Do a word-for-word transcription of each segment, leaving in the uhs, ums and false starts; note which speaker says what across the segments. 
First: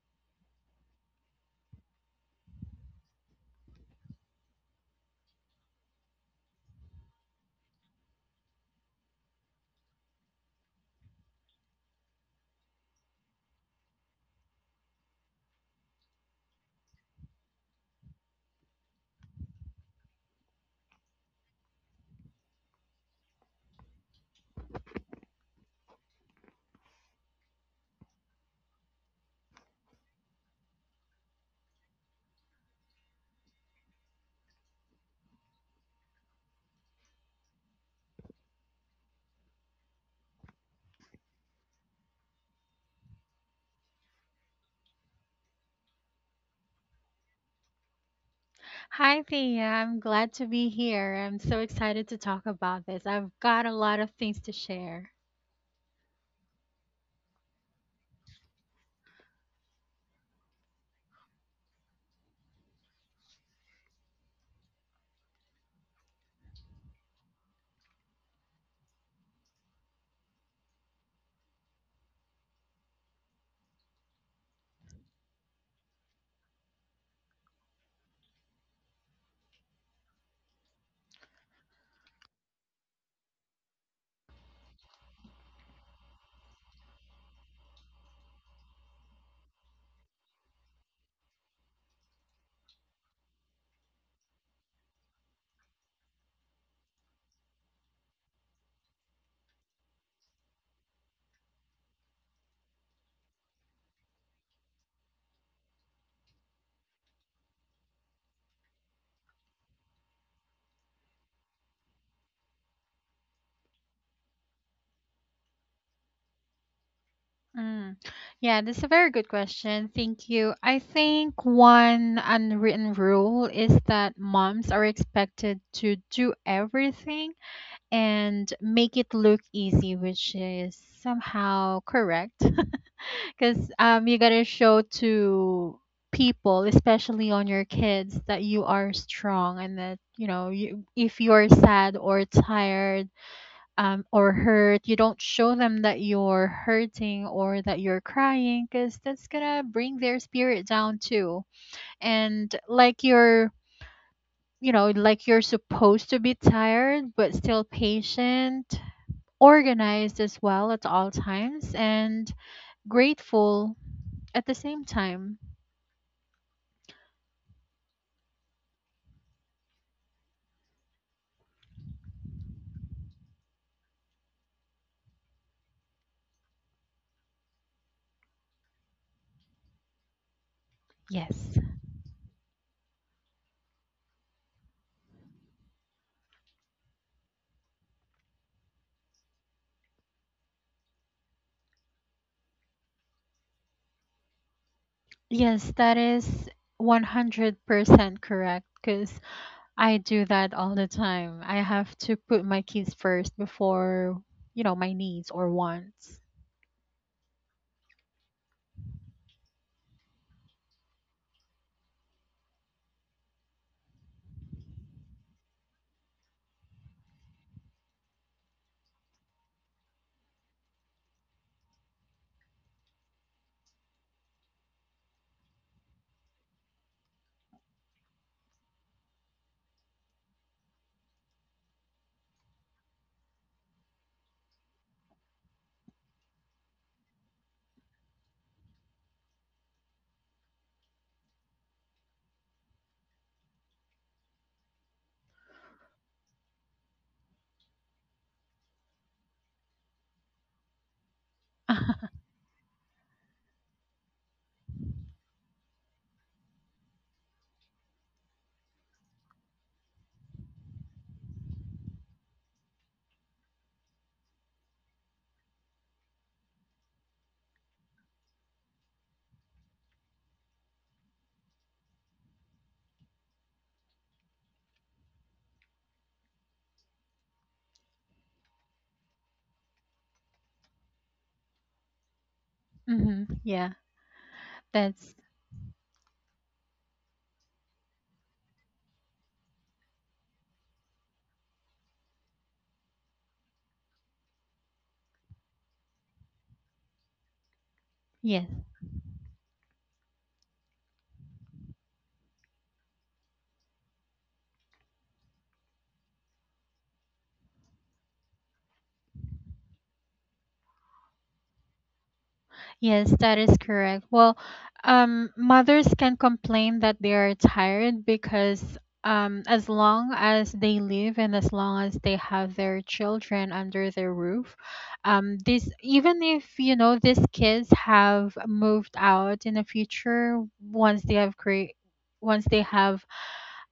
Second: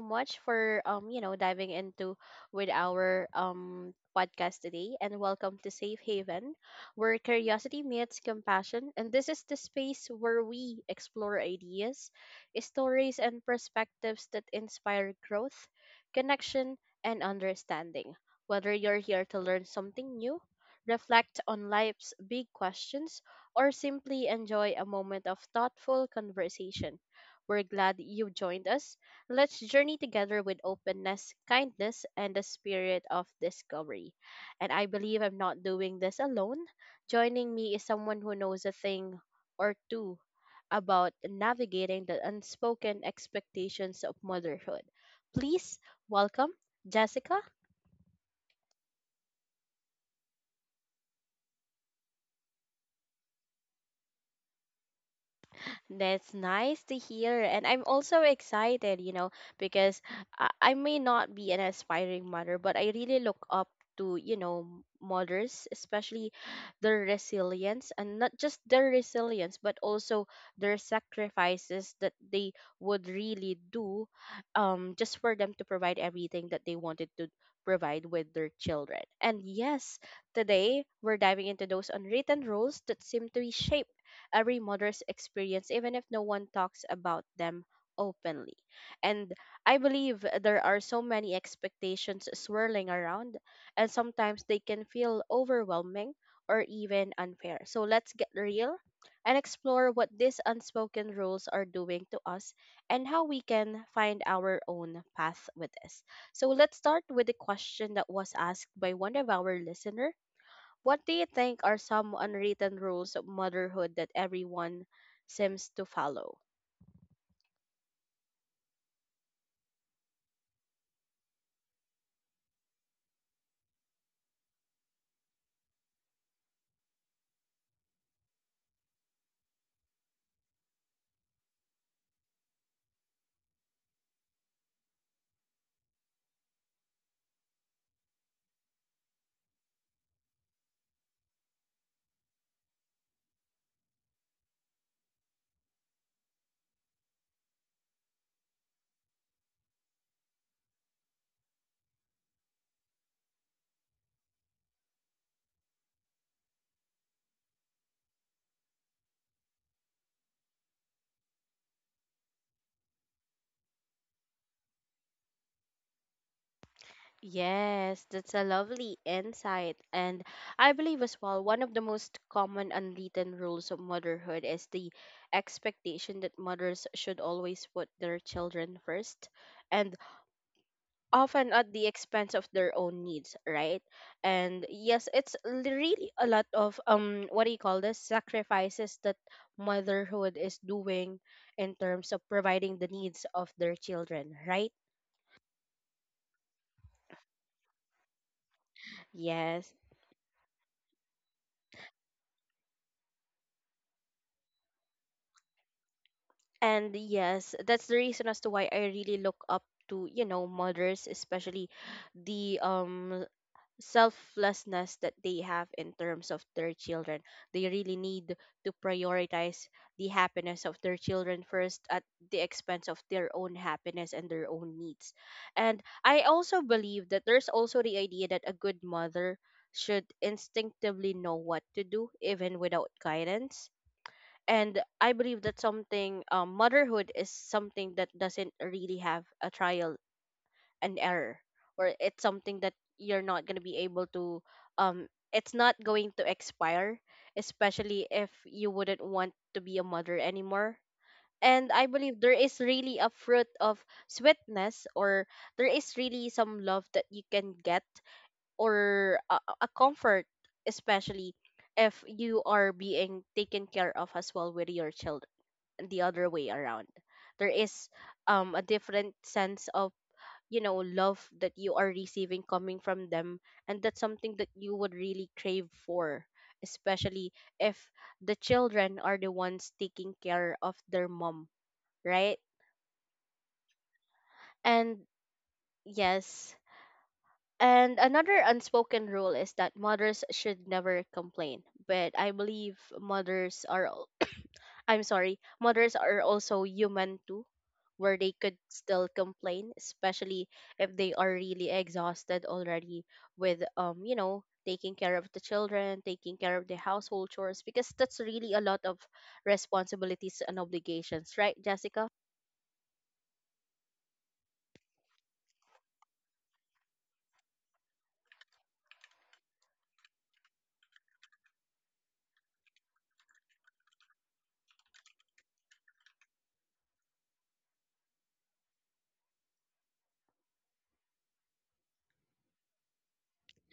Speaker 1: much for um you know diving into with our um podcast today, and welcome to Safe Haven, where curiosity meets compassion. And this is the space where we explore ideas, stories and perspectives that inspire growth, connection and understanding. Whether you're here to learn something new, reflect on life's big questions or simply enjoy a moment of thoughtful conversation, we're glad you joined us. Let's journey together with openness, kindness, and the spirit of discovery. And I believe I'm not doing this alone. Joining me is someone who knows a thing or two about navigating the unspoken expectations of motherhood. Please welcome Jessica.
Speaker 2: Hi, Thea. I'm glad to be here. I'm so excited to talk about this. I've got a lot of things to share.
Speaker 1: That's nice to hear. And I'm also excited, you know, because I, I may not be an aspiring mother, but I really look up to, you know, mothers, especially their resilience, and not just their resilience, but also their sacrifices that they would really do, um, just for them to provide everything that they wanted to provide with their children. And yes, today we're diving into those unwritten rules that seem to shape every mother's experience, even if no one talks about them openly. And I believe there are so many expectations swirling around, and sometimes they can feel overwhelming or even unfair. So let's get real and explore what these unspoken rules are doing to us and how we can find our own path with this. So let's start with the question that was asked by one of our listener. What do you think are some unwritten rules of motherhood that everyone seems to follow?
Speaker 2: Mm. Yeah, this is a very good question. Thank you. I think one unwritten rule is that moms are expected to do everything and make it look easy, which is somehow correct. Because um, you gotta show to people, especially on your kids, that you are strong and that you know you, if you're sad or tired um, or hurt, you don't show them that you're hurting or that you're crying, because that's gonna bring their spirit down too. And like you're, you know, like you're supposed to be tired but still patient, organized as well at all times, and grateful at the same time.
Speaker 1: Yes, that's a lovely insight. And I believe as well, one of the most common unwritten rules of motherhood is the expectation that mothers should always put their children first, and often
Speaker 2: Yes.
Speaker 1: at the expense of their own needs, right? And yes, it's l- really a lot of um what do you call this? Sacrifices that motherhood is doing in terms of providing the needs of their children, right?
Speaker 2: Yes, that is one hundred percent correct because
Speaker 1: Yes.
Speaker 2: I do that all the time. I have to put my kids first before, you know, my needs or wants.
Speaker 1: And yes, that's the reason as to why I really look up to, you know, mothers, especially the um selflessness that they have in terms of their children. They really need to prioritize the happiness of their children first, at the expense of their own happiness and their own needs. And I also believe that there's also the idea that a good mother should instinctively know what to do even without guidance. And I believe that something, um, motherhood is something that doesn't really have a trial and error, or it's something that you're not going to be able to um it's not going to expire, especially if you wouldn't want to be a mother anymore. And I believe there is really a fruit of sweetness, or there is really some love that you can get, or a, a a comfort, especially if you are being taken care of as well with your children the other way around. There is um a different sense of, you know, love that you are receiving coming from them, and that's something that you would really crave for, especially if the children are the ones taking care of their mom, right?
Speaker 2: hmm Yeah,
Speaker 1: And
Speaker 2: that's
Speaker 1: yes. And another unspoken rule is that mothers should never complain. But I believe mothers are I'm sorry, mothers are also human too, where they
Speaker 2: yes.
Speaker 1: could still complain, especially if they are really exhausted already with, um, you know, taking care of the children, taking care of the household chores, because that's really a lot of responsibilities and obligations, right, Jessica?
Speaker 2: Yes, that is correct. Well, um, mothers can complain that they are tired because um, as long as they live and as long as they have their children under their roof, um, this even if you know these kids have moved out in the future once they have create once they have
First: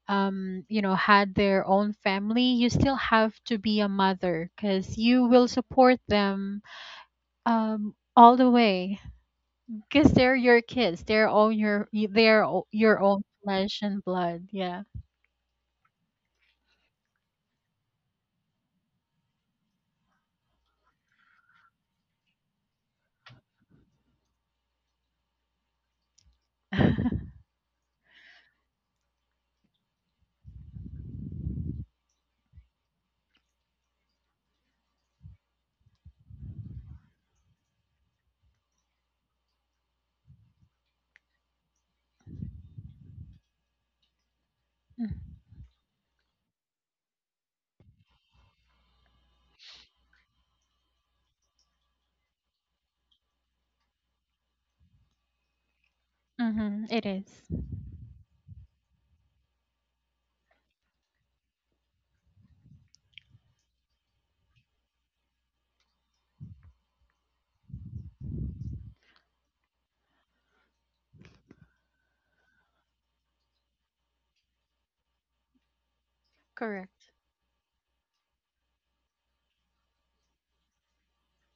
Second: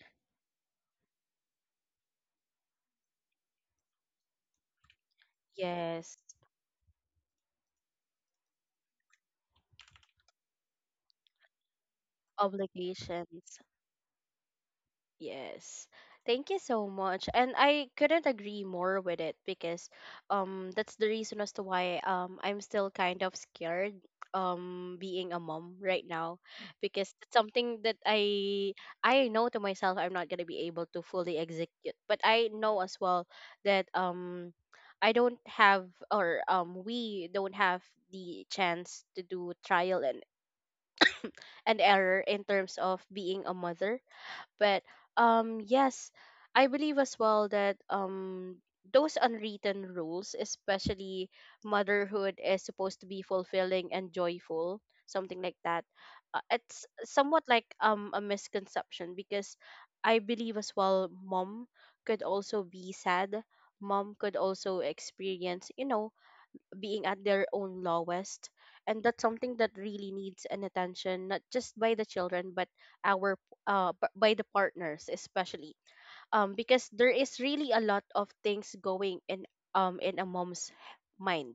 Speaker 2: um, you know had their own family, you still have to be a mother because you will support
Speaker 1: Yes,
Speaker 2: them um, all the way because they're your kids. They're all your y- they're all your own
Speaker 1: obligations.
Speaker 2: flesh and blood. Yeah.
Speaker 1: Yes. Thank you so much. And I couldn't agree more with it, because um that's the reason as to why um I'm still kind of scared um being a mom right now, because it's something that I I know to myself I'm not going to be able to fully execute. But I know as well that um I don't have, or um we don't have the chance to do trial and, and error in terms of being a mother. But
Speaker 2: Mm-hmm.
Speaker 1: um yes, I believe as well that um those unwritten rules, especially motherhood is supposed to be fulfilling and joyful, something like that. Uh, it's
Speaker 2: It
Speaker 1: somewhat
Speaker 2: is
Speaker 1: like um a misconception, because I believe as well mom could also be sad. Mom could also experience, you know, being at their own lowest, and that's something that really needs an attention, not just by the children but our uh, b- by the partners especially, um because
Speaker 2: correct.
Speaker 1: there is really a lot of things going in, um in a mom's mind.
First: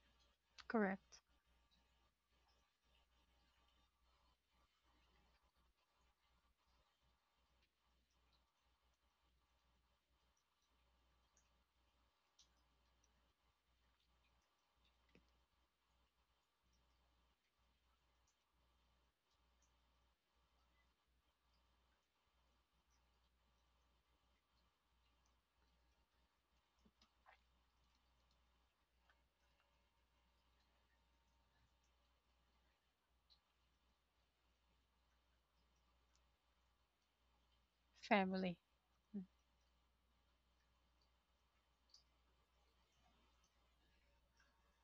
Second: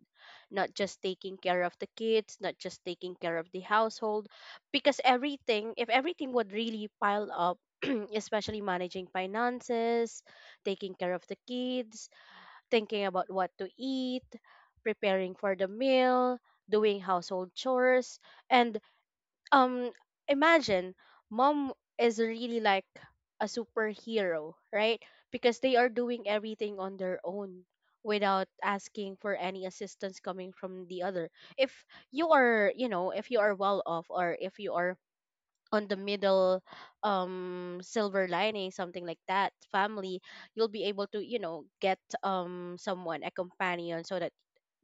Speaker 1: Not just
Speaker 2: Correct.
Speaker 1: taking care of the kids, not just taking care of the household, because everything, if everything would really pile up, especially managing finances, taking care of the kids, thinking about what to eat, preparing for the meal, doing household chores, and um imagine, mom is really like a superhero, right? Because they are doing everything on their own without asking for any assistance coming from the other. If you are, you know, if you are well off, or if you are on the middle um silver
Speaker 2: Family.
Speaker 1: lining something like that family, you'll be able to, you know, get um someone, a companion, so that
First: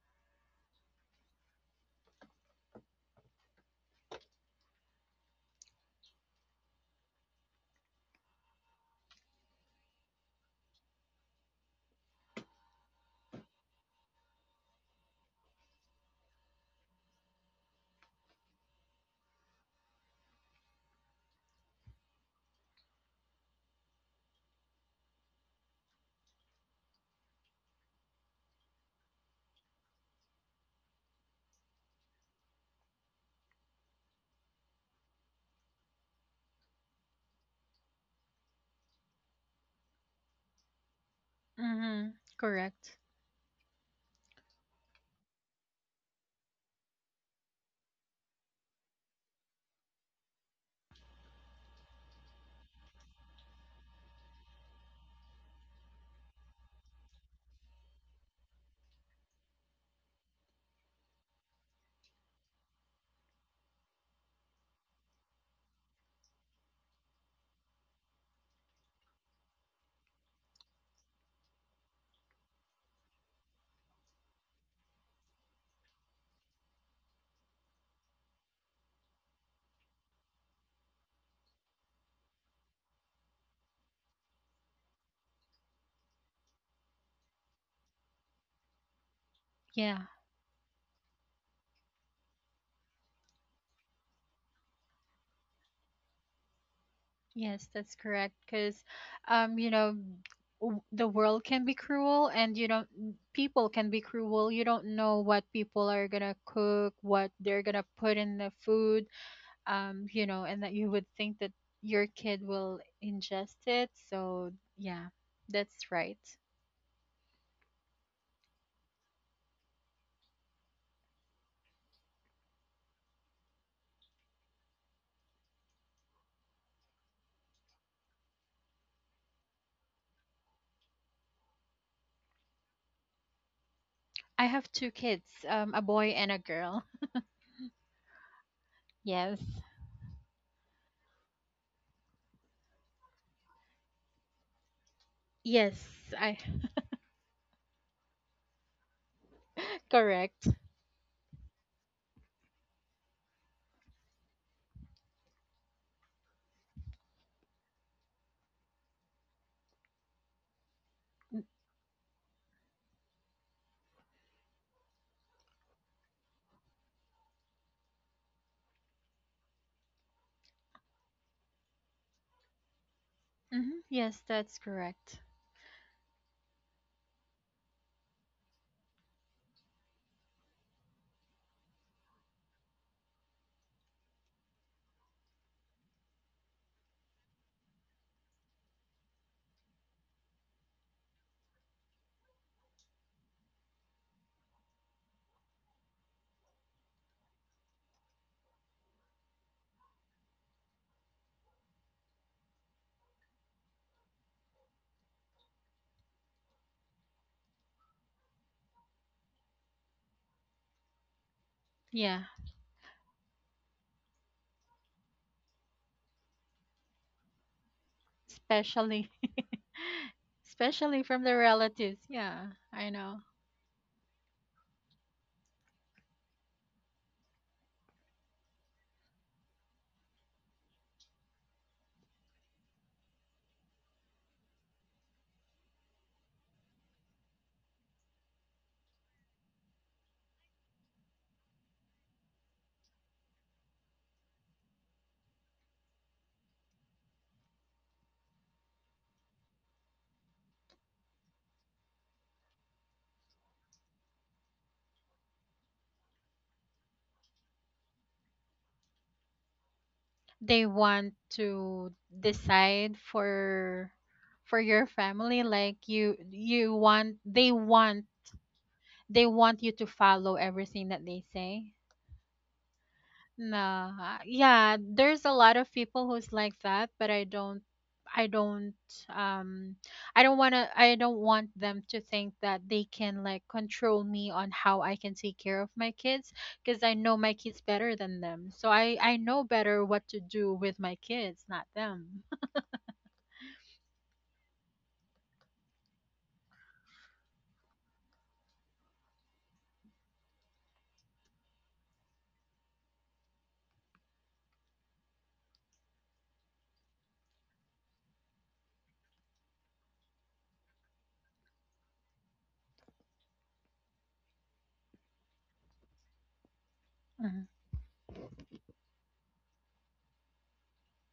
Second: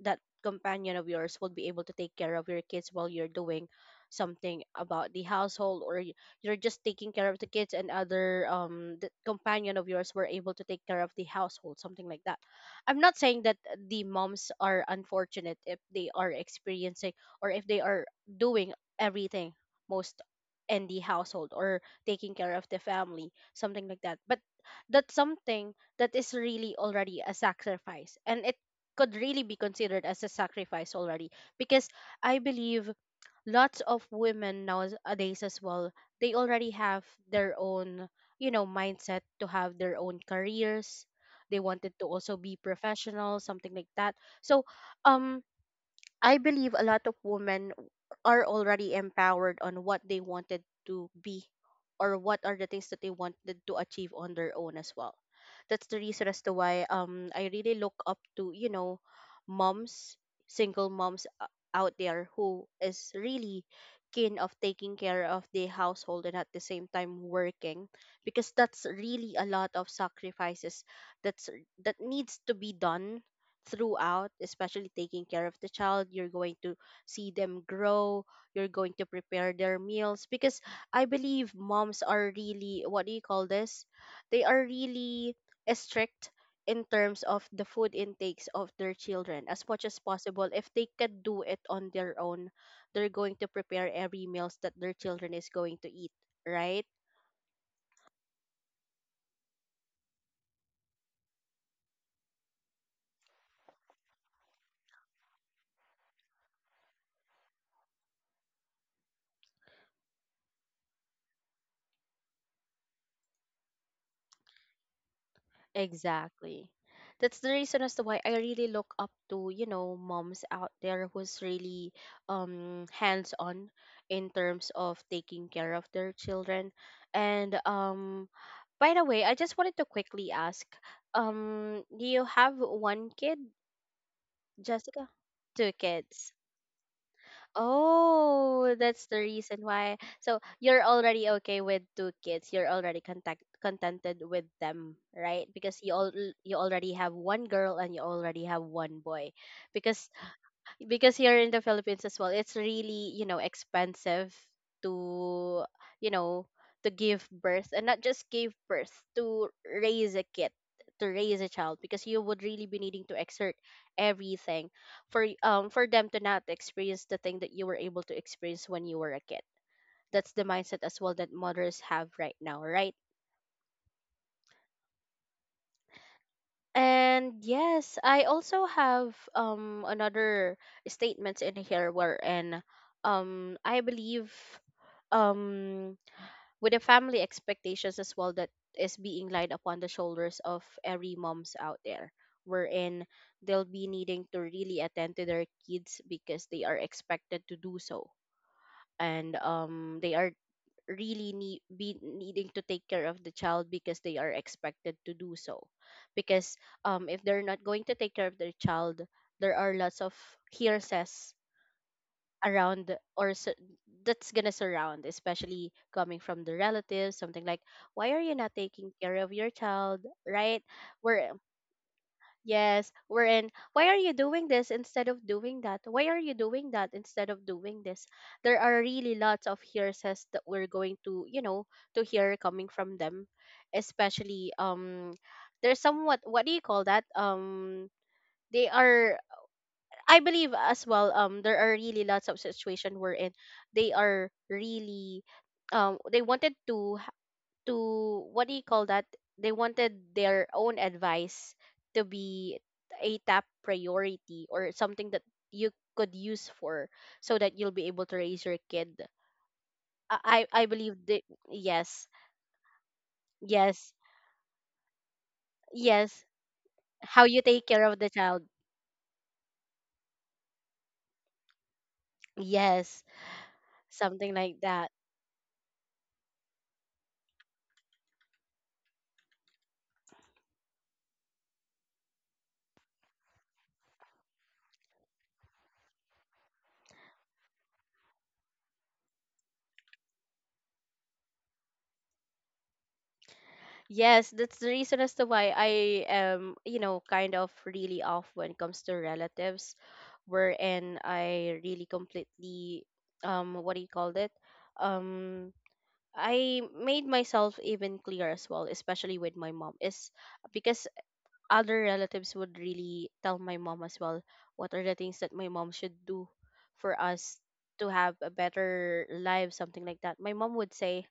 Speaker 1: that companion of yours will be able to take care of your kids while you're doing something about the household, or y- you're just taking care of the kids, and other, um the companion of yours were able to take care of the household, something like that. I'm not saying that the moms are unfortunate if they are experiencing, or if they are doing everything, most, in the household, or taking care of the family, something like that. But that's something that is really already a sacrifice, and it could really be considered as a sacrifice already, because I believe lots of women nowadays as well, they already have their own, you know, mindset to have their own careers. They wanted to
Speaker 2: Mm-hmm.
Speaker 1: also be
Speaker 2: Correct.
Speaker 1: professional, something like that. So um I believe a lot of women are already empowered on what they wanted to be, or what are the things that they wanted to achieve on their own as well. That's the reason as to why um I really look up to, you know, moms, single moms o- out there who is really keen of taking care of the household and at the same time working, because that's really a lot of sacrifices that's that needs to be done throughout, especially taking care of the child. You're going to see them grow. You're going to prepare their meals, because I believe moms are really, what do you call this? They are really strict in terms of the food intakes of their children. As much as
Speaker 2: Yeah.
Speaker 1: possible, if they could do it on their own, they're going to prepare every meals that their children is going to eat, right?
Speaker 2: Yes, that's correct. Because, um, you know, w- the world can be cruel, and you don't. People can be cruel. You don't know what people are gonna cook, what they're gonna put in the food. Um, you know, and that you would think that your kid will ingest it. So, yeah, that's right.
Speaker 1: Exactly. That's the reason as to why I really look up to, you know, moms out there who's really um hands on in terms of taking care of their children. And um by the way, I just wanted to quickly ask, um, do you have one kid,
Speaker 2: I have two
Speaker 1: Jessica?
Speaker 2: kids, um,
Speaker 1: Two
Speaker 2: a boy and
Speaker 1: kids.
Speaker 2: a girl.
Speaker 1: Oh, that's the
Speaker 2: Yes.
Speaker 1: reason why. So you're already okay with two kids. You're already contact contented with them, right?
Speaker 2: Yes,
Speaker 1: Because you all
Speaker 2: I
Speaker 1: you already have one girl and you already have one boy. Because
Speaker 2: correct.
Speaker 1: because here in the Philippines as well, it's really, you know, expensive to, you know, to give birth. And not just give birth, to raise a kid, to raise a child, because you would really be needing to exert everything for y- um for them to not experience the thing that you were able to experience when you were a kid. That's the mindset as well that mothers have right now, right?
Speaker 2: Mm-hmm. Yes, that's correct.
Speaker 1: And yes, I also have um another statements in here, wherein um I believe, um with the family expectations as well that is being laid upon the shoulders of every moms out there, wherein they'll be needing to really attend to their kids because they are expected to do so. And um they are really need be needing to take care of the child because they are expected to do so, because um if they're not going to take care of their child, there are lots of hearsays
Speaker 2: Yeah,
Speaker 1: around, or su- that's gonna surround, especially coming from the relatives, something like, why are you not taking
Speaker 2: especially
Speaker 1: care of your child, right?
Speaker 2: especially from
Speaker 1: we're
Speaker 2: the relatives. Yeah,
Speaker 1: Yes,
Speaker 2: I know.
Speaker 1: we're in. Why are you doing this instead of doing that? Why are you doing that instead of doing this? There are really lots of hearsays that we're going to, you know, to hear coming from them. Especially, um, there's somewhat, what do you call that? Um, they are, I believe as well, um, there are really lots of situation we're in. They are really, um, they wanted to to what do you call that? They wanted their own advice to be a top priority or something that you could use for so that you'll be able to raise your kid. I I
Speaker 2: They
Speaker 1: I believe
Speaker 2: want
Speaker 1: that
Speaker 2: to
Speaker 1: yes,
Speaker 2: decide for
Speaker 1: yes,
Speaker 2: for your family like you
Speaker 1: yes.
Speaker 2: you want
Speaker 1: How you
Speaker 2: they
Speaker 1: take care of
Speaker 2: want
Speaker 1: the child.
Speaker 2: they want you to follow everything that they say.
Speaker 1: Yes,
Speaker 2: Nah,
Speaker 1: something like
Speaker 2: yeah,
Speaker 1: that.
Speaker 2: there's a lot of people who's like that, but I don't, I don't, um, I don't wanna, I don't want them to think that they can like control me on how I can take care of my kids, because I know my kids better than them. So I, I know better what to do with my kids, not them.
Speaker 1: Yes, that's the reason as to why I am, you know, kind of really off when it comes to relatives, wherein I really completely, um, what do you call it? Um, I made myself even clear as well, especially with my mom, is because other relatives would really tell my mom as well what are the things that my mom should do for us
Speaker 2: Mhm.
Speaker 1: to have a better life, something like that. My mom would say,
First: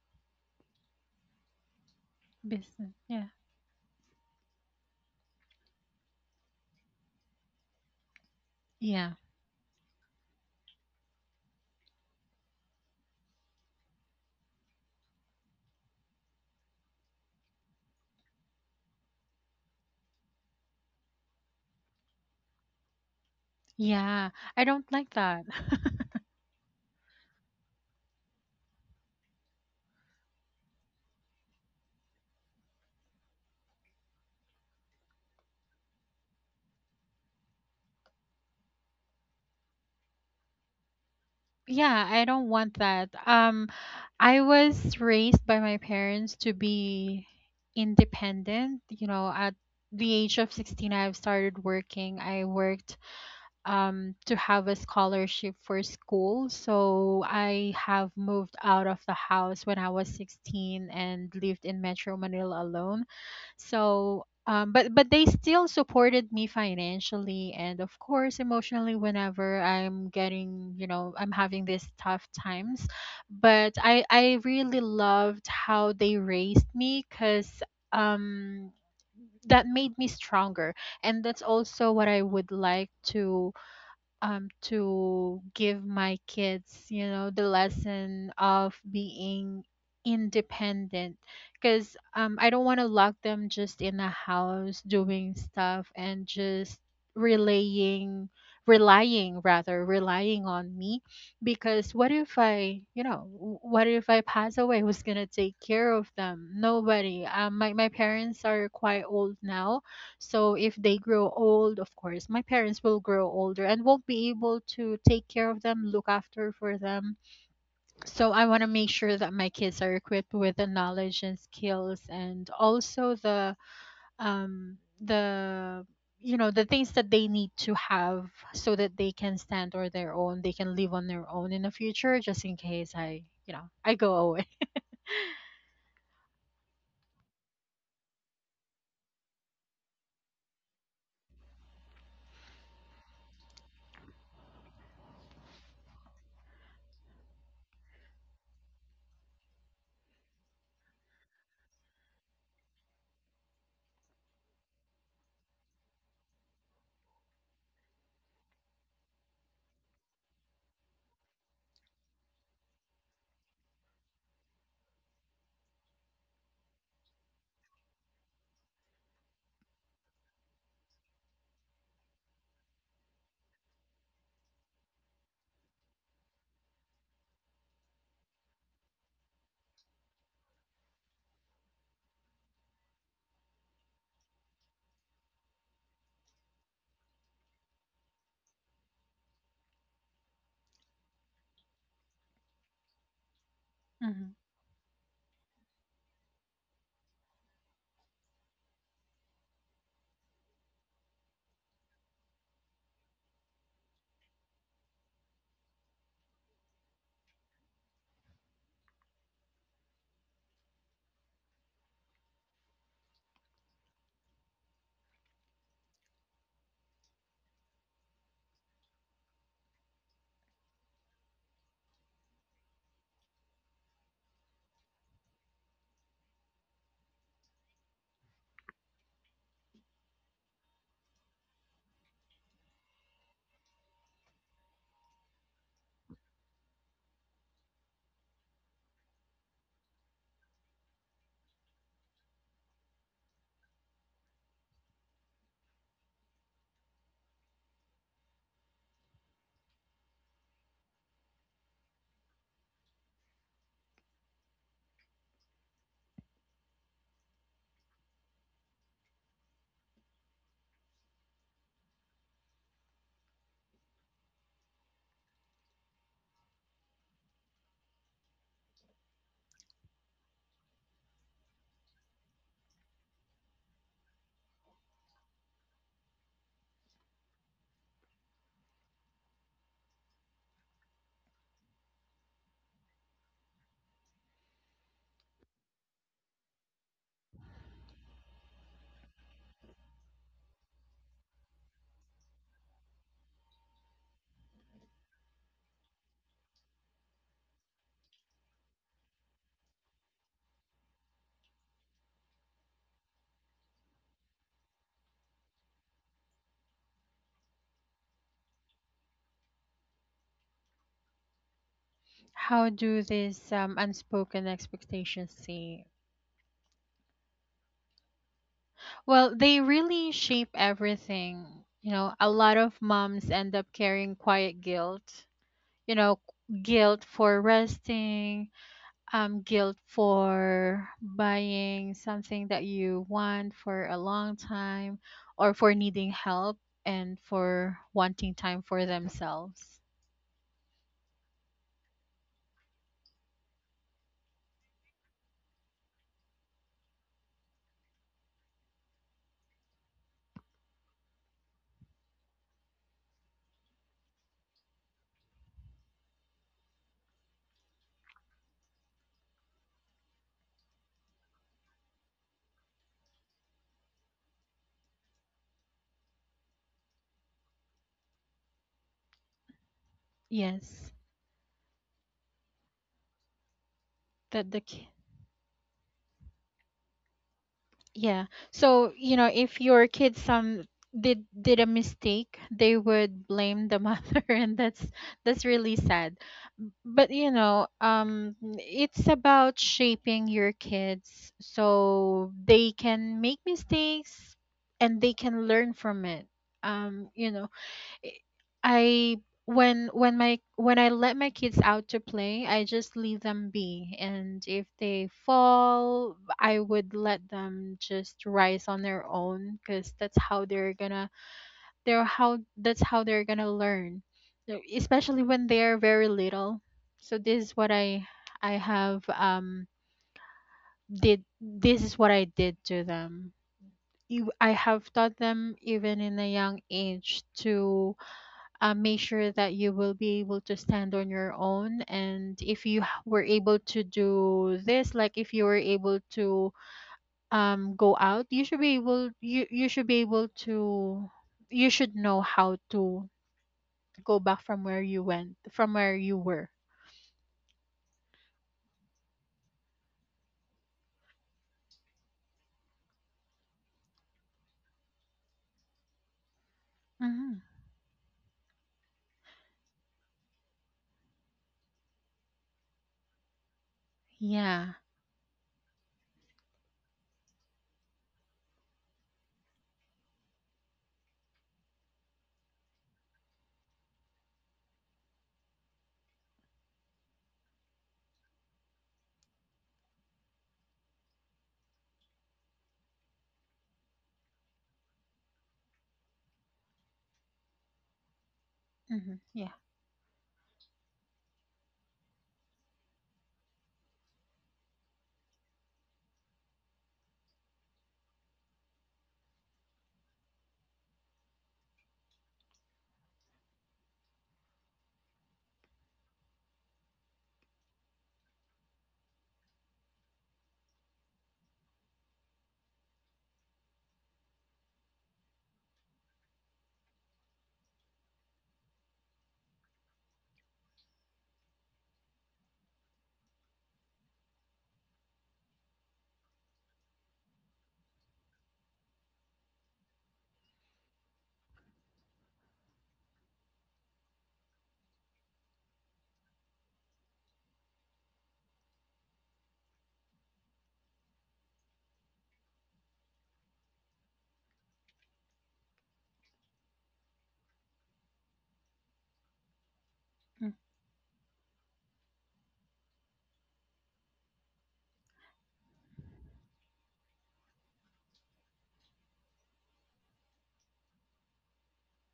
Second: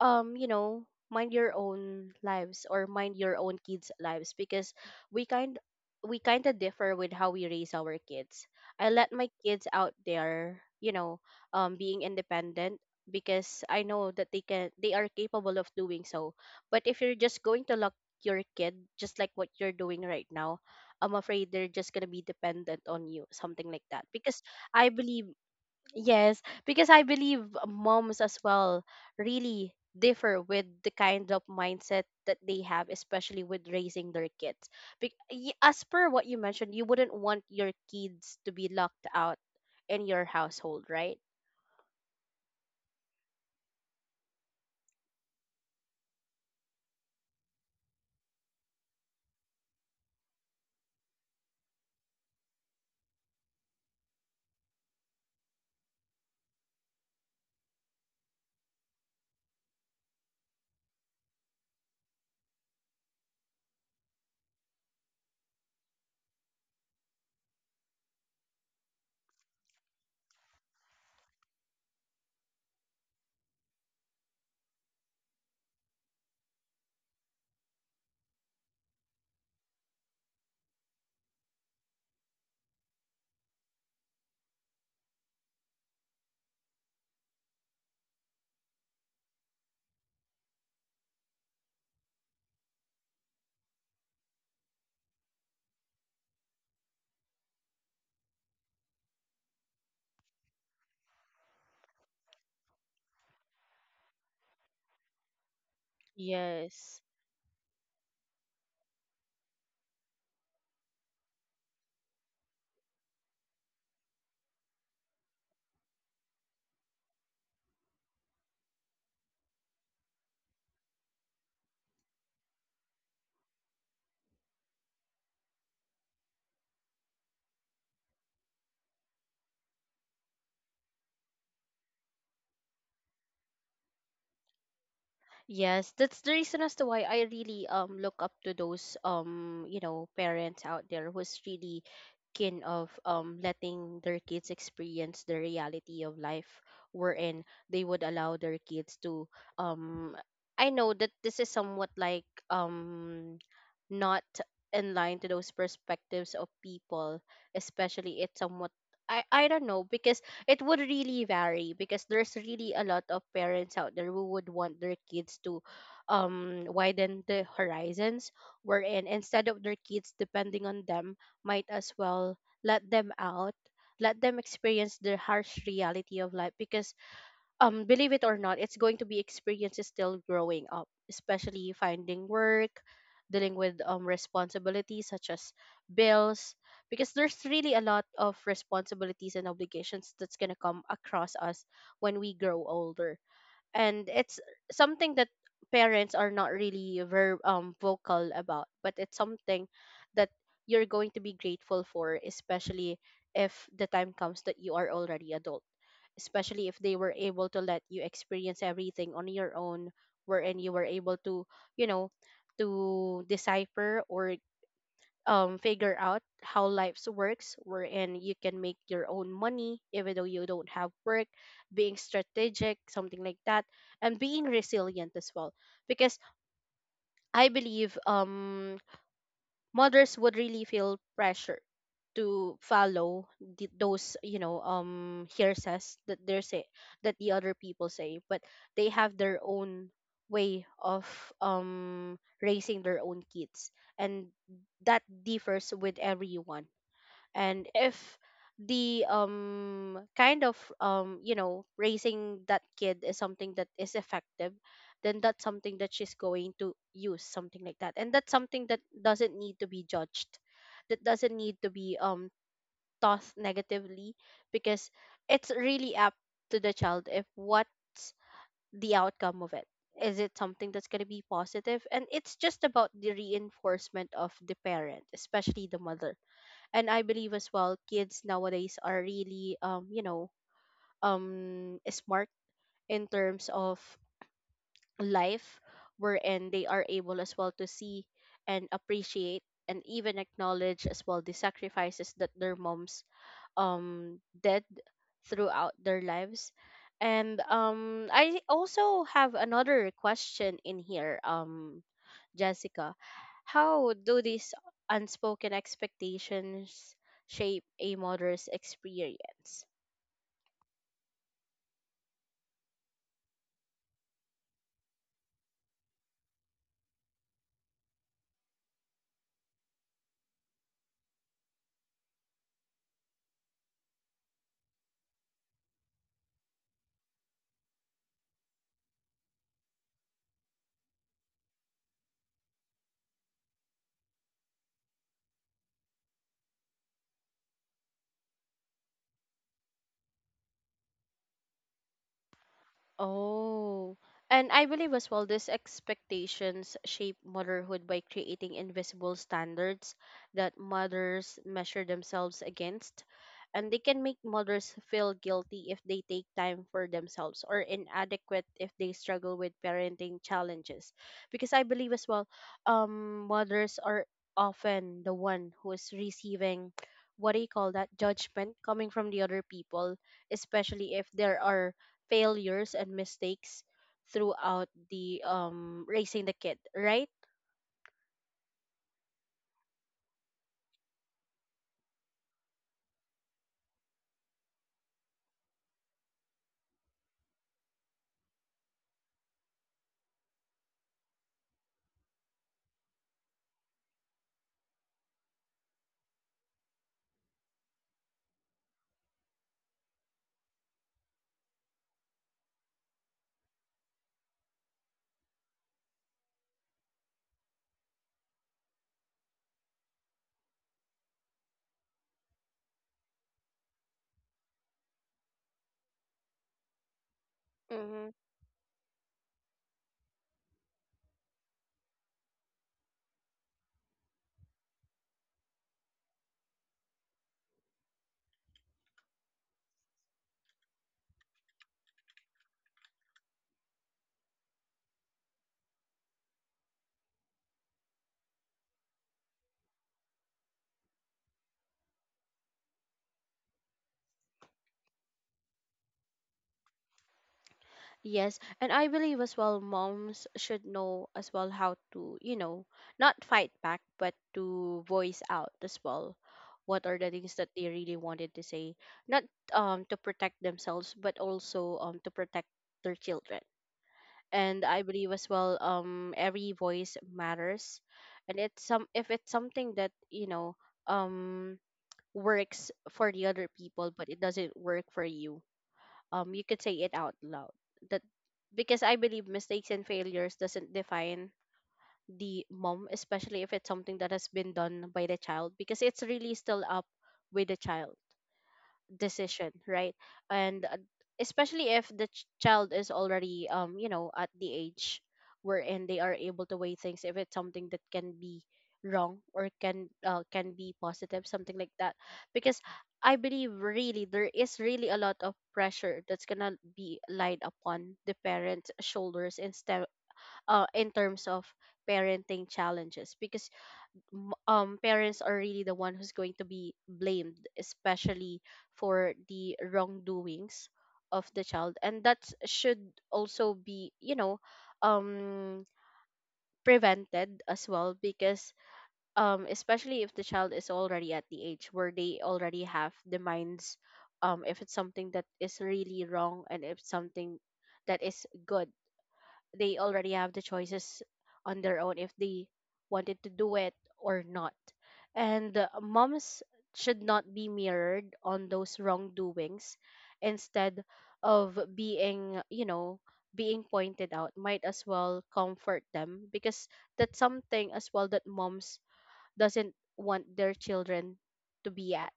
Speaker 1: um you know mind your own lives or
Speaker 2: Business,
Speaker 1: mind
Speaker 2: yeah,
Speaker 1: your own kids lives because we kind we kind of differ with how we raise our kids. I let
Speaker 2: yeah,
Speaker 1: my kids out there, you know um being independent, because I know that they can they are capable of doing so. But if you're just going to lock your kid just like what you're doing right now, I'm afraid they're just going to be dependent on you, something like that,
Speaker 2: yeah.
Speaker 1: because
Speaker 2: I don't
Speaker 1: I
Speaker 2: like
Speaker 1: believe,
Speaker 2: that.
Speaker 1: yes, because I believe moms as well really differ with the kind of mindset that they have, especially with raising their kids. Be- y- as per what you mentioned, you wouldn't want your kids to be locked out in your household, right?
Speaker 2: Yeah, I don't want that. Um, I was raised by my parents to be independent. You know, at the age of sixteen, I've started working. I worked um, to have a scholarship for school. So I have moved out of the house when I was sixteen and lived in Metro Manila alone. So, um, but but they still supported me financially and of course emotionally whenever I'm getting, you know, I'm having these tough times. But I I really loved how they raised me because um that made me stronger, and that's also what I would like to um to give my kids, you know, the lesson of being independent because um I don't want to lock them just in a house doing stuff and just relaying relying rather relying on me because what if I, you know, w- what if I pass away? Who's gonna take care of them?
Speaker 1: Yes.
Speaker 2: Nobody. um my, my parents are quite old now, so if they grow old, of course, my parents will grow older and won't be able to take care of them, look after for them. So I want to make sure that my kids are equipped with the knowledge and skills and also the um the, you know, the things that they need to have so that they can stand on their own, they can live on their own in the future just in case I, you know, I go away.
Speaker 1: Yes, that's the reason as to why I really um look up to those um you know parents out there who's really keen of um letting their kids experience the reality of life wherein they would allow their kids to, um I know that this is somewhat like, um not in line to those perspectives of people, especially it's somewhat, I, I don't know, because it would really vary, because there's really a lot of parents out there who would want their kids to um widen the horizons, wherein instead of their kids depending on them, might as well let them out, let them experience the harsh reality of life, because, um believe it or not, it's going to be experiences still growing up, especially finding work, dealing with um responsibilities such as bills, because there's really a lot of responsibilities and obligations that's going to come across us when we grow older. And
Speaker 2: Mhm.
Speaker 1: it's something that parents are not really very um vocal about, but it's something that you're going to be grateful for, especially if the time comes that you are already adult, especially if they were able to let you experience everything on your own, wherein you were able to, you know to decipher or um figure out how lives works, wherein you can make your own money even though you don't have work, being strategic, something like that, and being resilient as well. Because I believe, um mothers would really feel pressure to follow the, those you know um hearsays that they're say, that the other people say, but they have their own way of um raising their own kids, and that differs with everyone. And if the um kind of um you know raising that kid is something that is effective, then that's something that she's going to use, something like that, and that's something that doesn't need to be judged, that doesn't need to be um thought negatively, because it's really up to the child if what's the outcome of it. Is it something that's going to be positive positive? And it's just about the reinforcement of the parent, especially the mother. And I believe as well kids nowadays are really, um you know um smart in terms of life, wherein they are able as well to see and appreciate and even acknowledge as well the sacrifices that their moms um did throughout their lives. And um I also have another question in here, um Jessica. How do these unspoken expectations shape a mother's experience?
Speaker 2: How do these um, unspoken expectations see? Well, they really shape everything. You know, a lot of moms end up carrying quiet guilt. You know, guilt for resting, um, guilt for buying something that you want for a long time, or for needing help and for wanting time for themselves.
Speaker 1: Oh, and I believe as well these expectations shape motherhood by creating invisible standards that mothers measure themselves against, and they can make mothers feel guilty if they take time for themselves or inadequate if they struggle with parenting challenges. Because I believe as well, um, mothers are often the one who is receiving, what do you call that, judgment coming from the other people, especially
Speaker 2: Yes,
Speaker 1: if there are failures and mistakes
Speaker 2: that the
Speaker 1: throughout the um raising the kid, right?
Speaker 2: yeah. So, you know, if your kid some did did a mistake, they would blame the mother and that's that's really sad. B- But you know, um it's about shaping your kids so they can make mistakes and they can learn from it. Um, you know, I when when my when I let my kids out to play, I just leave them be. And if they fall, I would let them just rise on their own because that's how they're gonna they're how that's how they're gonna learn. So, especially when they're very little. So this is what I
Speaker 1: Mm-hmm.
Speaker 2: I have um did this is what I did to them. You- I have taught them even in a young age to uh, make sure that you will be able to stand on your own. And if you h- were able to do this, like if you were able to um, go out, you should be able you you should be able to, you should know how to go back from where you went, from where you were.
Speaker 1: Yes, and I believe as well moms should know as well how to, you know, not fight back, but to voice out as well what are the things
Speaker 2: Hmm
Speaker 1: that they really wanted to say, not um to protect themselves, but also um to protect their children. And
Speaker 2: Yeah.
Speaker 1: I believe as well um every voice matters. And it's some, if it's something that you know um works for the other people but it doesn't work for you, um you could say it out loud, that, because I believe mistakes and failures doesn't define the mom, especially if it's something that has been done by the child, because it's really still up with the child
Speaker 2: hmm
Speaker 1: decision,
Speaker 2: Yeah.
Speaker 1: right? And uh, especially if the ch- child is already, um you know at the age wherein they are able to weigh things, if it's something that can be wrong or can, uh, can be positive, something like that, because I believe really there is really a lot of pressure that's gonna be laid upon the parents shoulders, instead, uh in terms of parenting challenges, because m- um parents are really the one who's going to be blamed, especially for the wrongdoings of the child, and that should also be, you know um prevented as well, because, um especially if the child is already at the age where they already have the minds, um if it's something that is really wrong and if something that is good, they already have the choices on their own if they wanted to do it or not. And uh, moms should not be mirrored on those wrongdoings.
Speaker 2: Mm.
Speaker 1: Instead of being, you know, being pointed out, might as well comfort them, because that's something as well that moms doesn't want their children to be at,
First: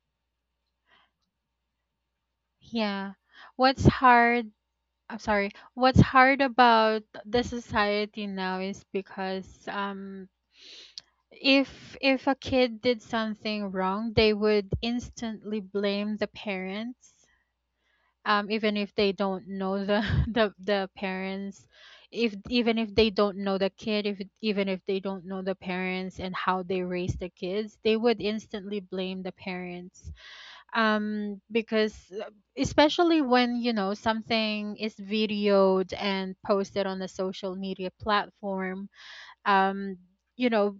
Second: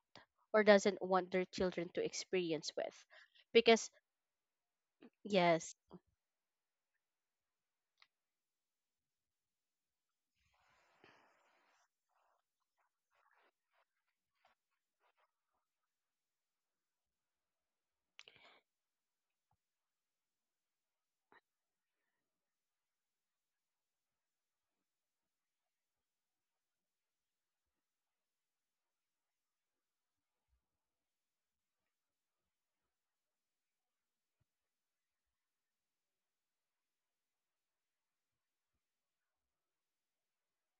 Speaker 1: or doesn't want their children to experience with,
Speaker 2: Yeah. What's
Speaker 1: because
Speaker 2: hard? I'm sorry.
Speaker 1: yes,
Speaker 2: What's hard about the society now is because um if if a kid did something wrong, they would instantly blame the parents, um, even if they don't know the the, the parents, if even if they don't know the kid, if even if they don't know the parents and how they raise the kids, they would instantly blame the parents, um, because uh, especially when you know something is videoed and posted on a social media platform, um, you know,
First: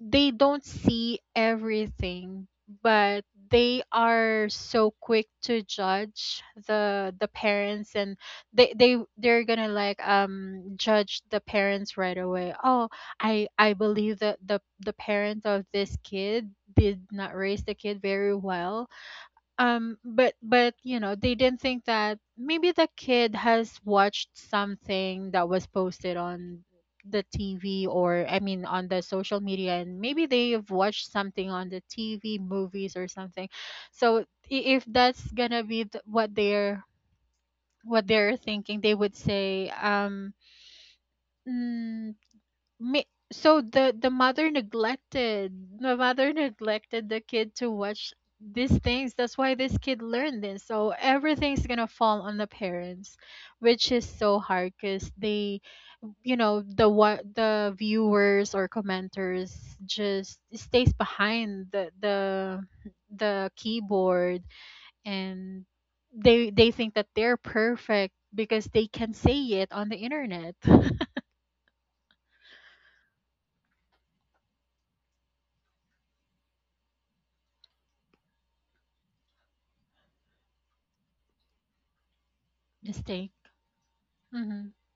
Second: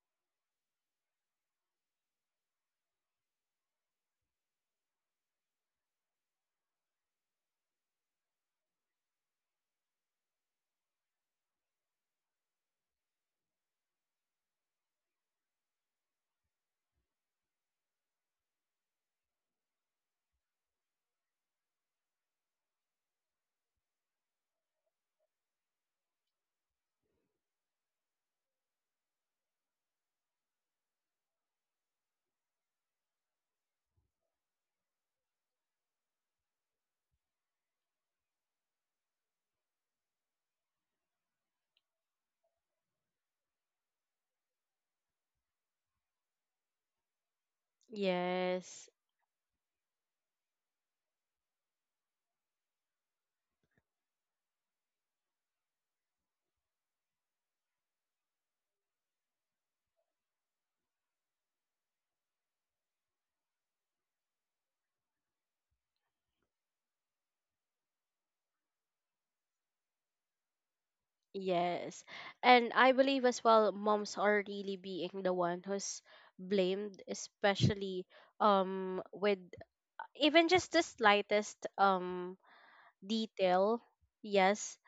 Speaker 2: they don't see everything, but they are so quick to judge the the parents, and they they they're gonna like um judge the parents right away. Oh, i i believe that the the parent of this kid did not raise the kid very well. Um but but you know they didn't think that maybe the kid has watched something that was posted on the T V, or I mean on the social media, and maybe they've watched something on the T V movies or something. So i- if that's going to be th- what they're, what they're thinking, they would say, um "Hmm, me, so the the mother neglected, the mother neglected the kid to watch these
Speaker 1: yes.
Speaker 2: things. That's why this kid learned this." So everything's gonna fall on the parents, which is so hard because they, you know, the, what the viewers or commenters just stays behind the the the keyboard, and they they think that they're perfect because they can say it on the internet.
Speaker 1: Yes. And I believe as well moms are really being the one who's blamed, especially um with even just the slightest um
Speaker 2: Mistake.
Speaker 1: detail,
Speaker 2: Mm-hmm.
Speaker 1: yes.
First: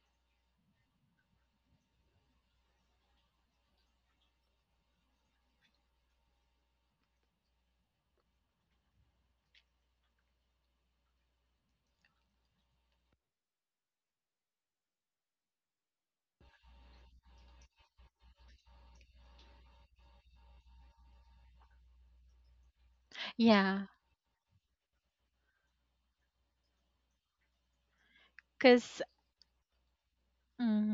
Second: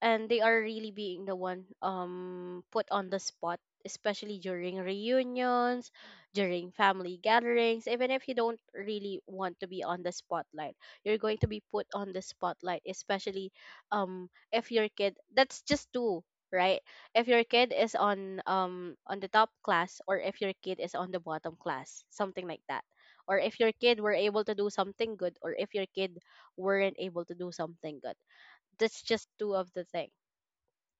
Speaker 1: And they are really being the one um put on the spot, especially during reunions, during family gatherings. Even if you don't really want to be on the spotlight, you're going to be put on the spotlight, especially um if your kid, that's just two, right? If your kid is on, um on the top class, or if your kid is on the bottom class, something like that, or if your
Speaker 2: Yeah.
Speaker 1: kid were able to do something good, or if your kid weren't able to do something good. That's
Speaker 2: Because
Speaker 1: just two of the thing.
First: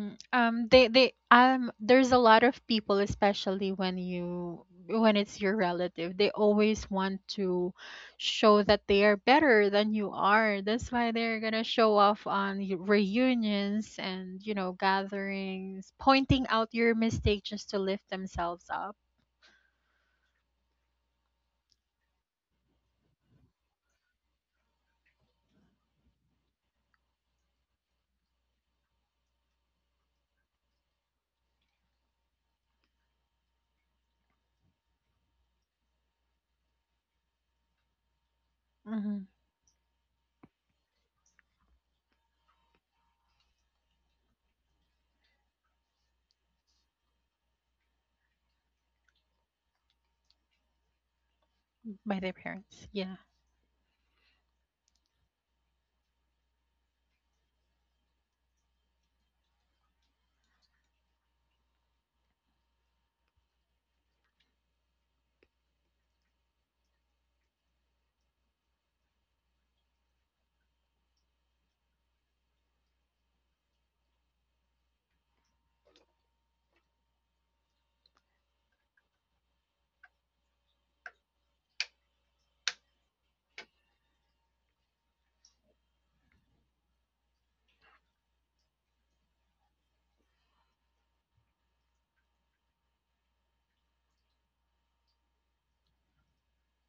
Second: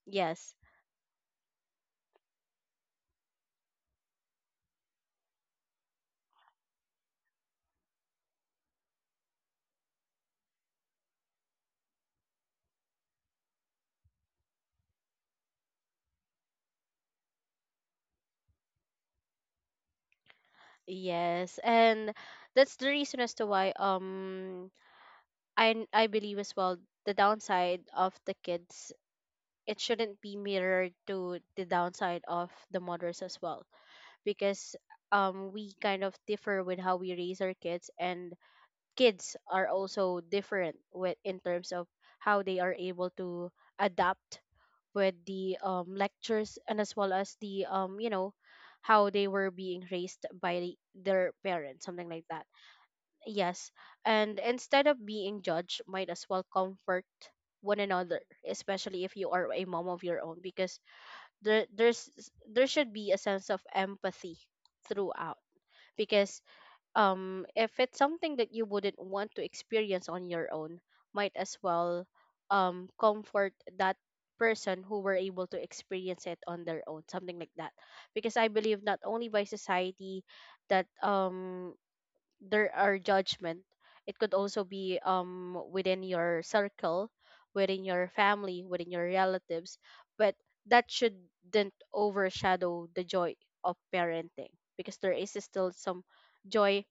Speaker 1: Yes.
Speaker 2: um they they um there's a lot of people, especially when you when it's your relative, they always want to show that they are better than you are. That's why they're gonna show off on y- reunions and, you know, gatherings, pointing out your mistake just to lift themselves up.
Speaker 1: Yes. And that's the reason as to why, um I I believe as well the downside of the kids, it shouldn't be mirrored to the downside of the mothers as well, because, um we kind of differ with how we raise our kids, and
Speaker 2: Hmm
Speaker 1: kids are also different with in terms of how they are able to adapt with the, um, lectures, and as well as the, um, you know how they were being raised by the- their parents, something
Speaker 2: By
Speaker 1: like
Speaker 2: their
Speaker 1: that,
Speaker 2: parents, yeah.
Speaker 1: yes. And instead of being judged, might as well comfort one another, especially if you are a mom of your own, because there there's there should be a sense of empathy throughout, because, um, if it's something that you wouldn't want to experience on your own, might as well, um, comfort that person who were able to experience it on their own, something like that. Because I believe not only by society that, um, there are judgment, it could also be, um, within your circle, within your family, within your relatives, but that shouldn't overshadow the joy of parenting, because there is still some joy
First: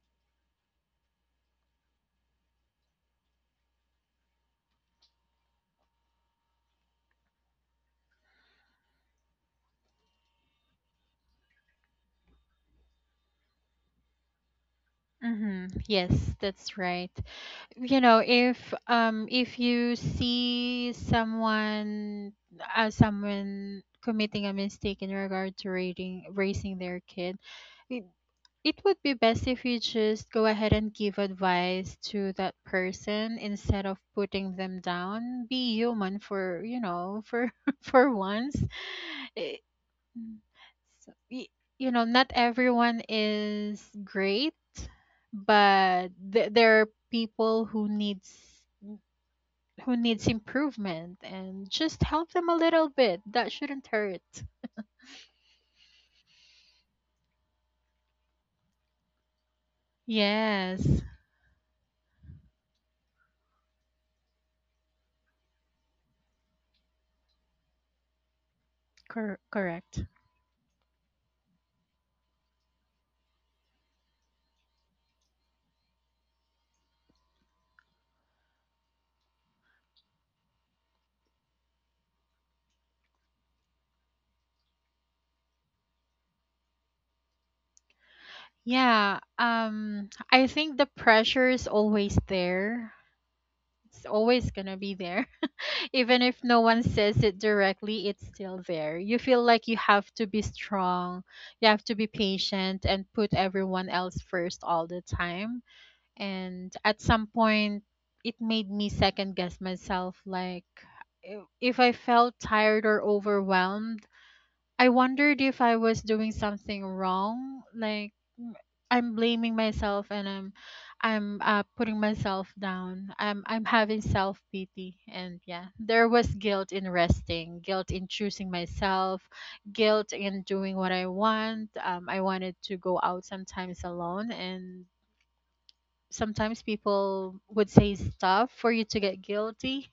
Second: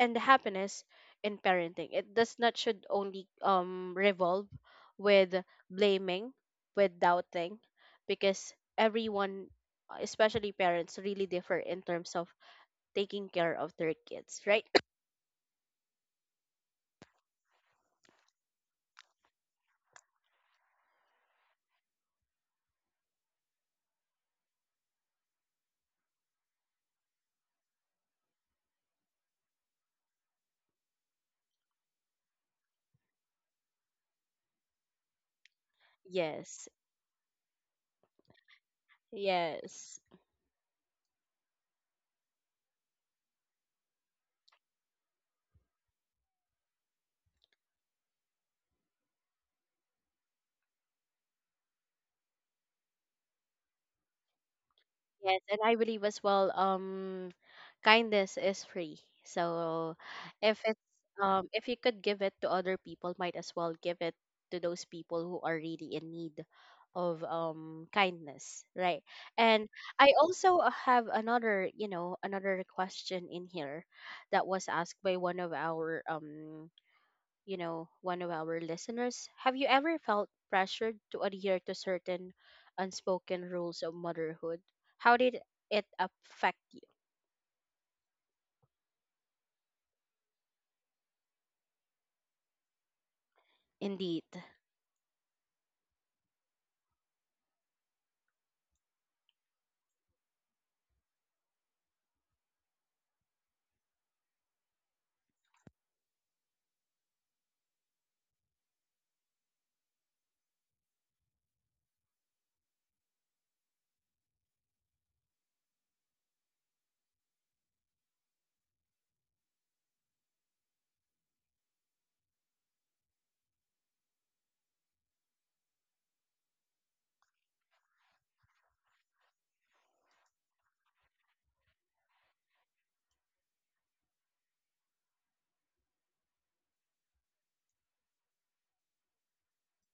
Speaker 1: and the happiness in parenting. It does not should only um revolve with blaming, with doubting, because everyone, uh, especially parents, really differ in terms of taking care of their kids, right?
Speaker 2: hmm Yes, that's right. You know, if um if you see someone as someone committing a mistake in regard to raising raising their kid, it, it would be best if you just go ahead and give advice to that person instead of putting them down. Be human for,
Speaker 1: Yes,
Speaker 2: you know, for for once.
Speaker 1: yes,
Speaker 2: Mm. So, y- you know, not everyone is great, but th- there are people who needs who needs improvement, and just help them a little bit. That shouldn't hurt.
Speaker 1: yes, and I believe as well, um, kindness is free. So if it's
Speaker 2: Yes.
Speaker 1: um if you could give it to other people, might as well give it to those people who are really in need of um kindness, right?
Speaker 2: Cor-
Speaker 1: And
Speaker 2: correct.
Speaker 1: I also have another, you know, another question in here that was asked by one of our, um you know, one of our listeners. Have you ever felt pressured to adhere to certain unspoken rules of motherhood? How did it affect you?
Speaker 2: Yeah, um I think the pressure is always there. It's
Speaker 1: Indeed.
Speaker 2: always going to be there. Even if no one says it directly, it's still there. You feel like you have to be strong, you have to be patient, and put everyone else first all the time. And at some point, it made me second guess myself, like, if if I felt tired or overwhelmed, I wondered if I was doing something wrong. Like mm, I'm blaming myself, and I'm I'm uh, putting myself down. I'm I'm having self pity, and yeah, there was guilt in resting, guilt in choosing myself, guilt in doing what I want. Um, I wanted to go out sometimes alone, and sometimes people would say stuff for you to get guilty.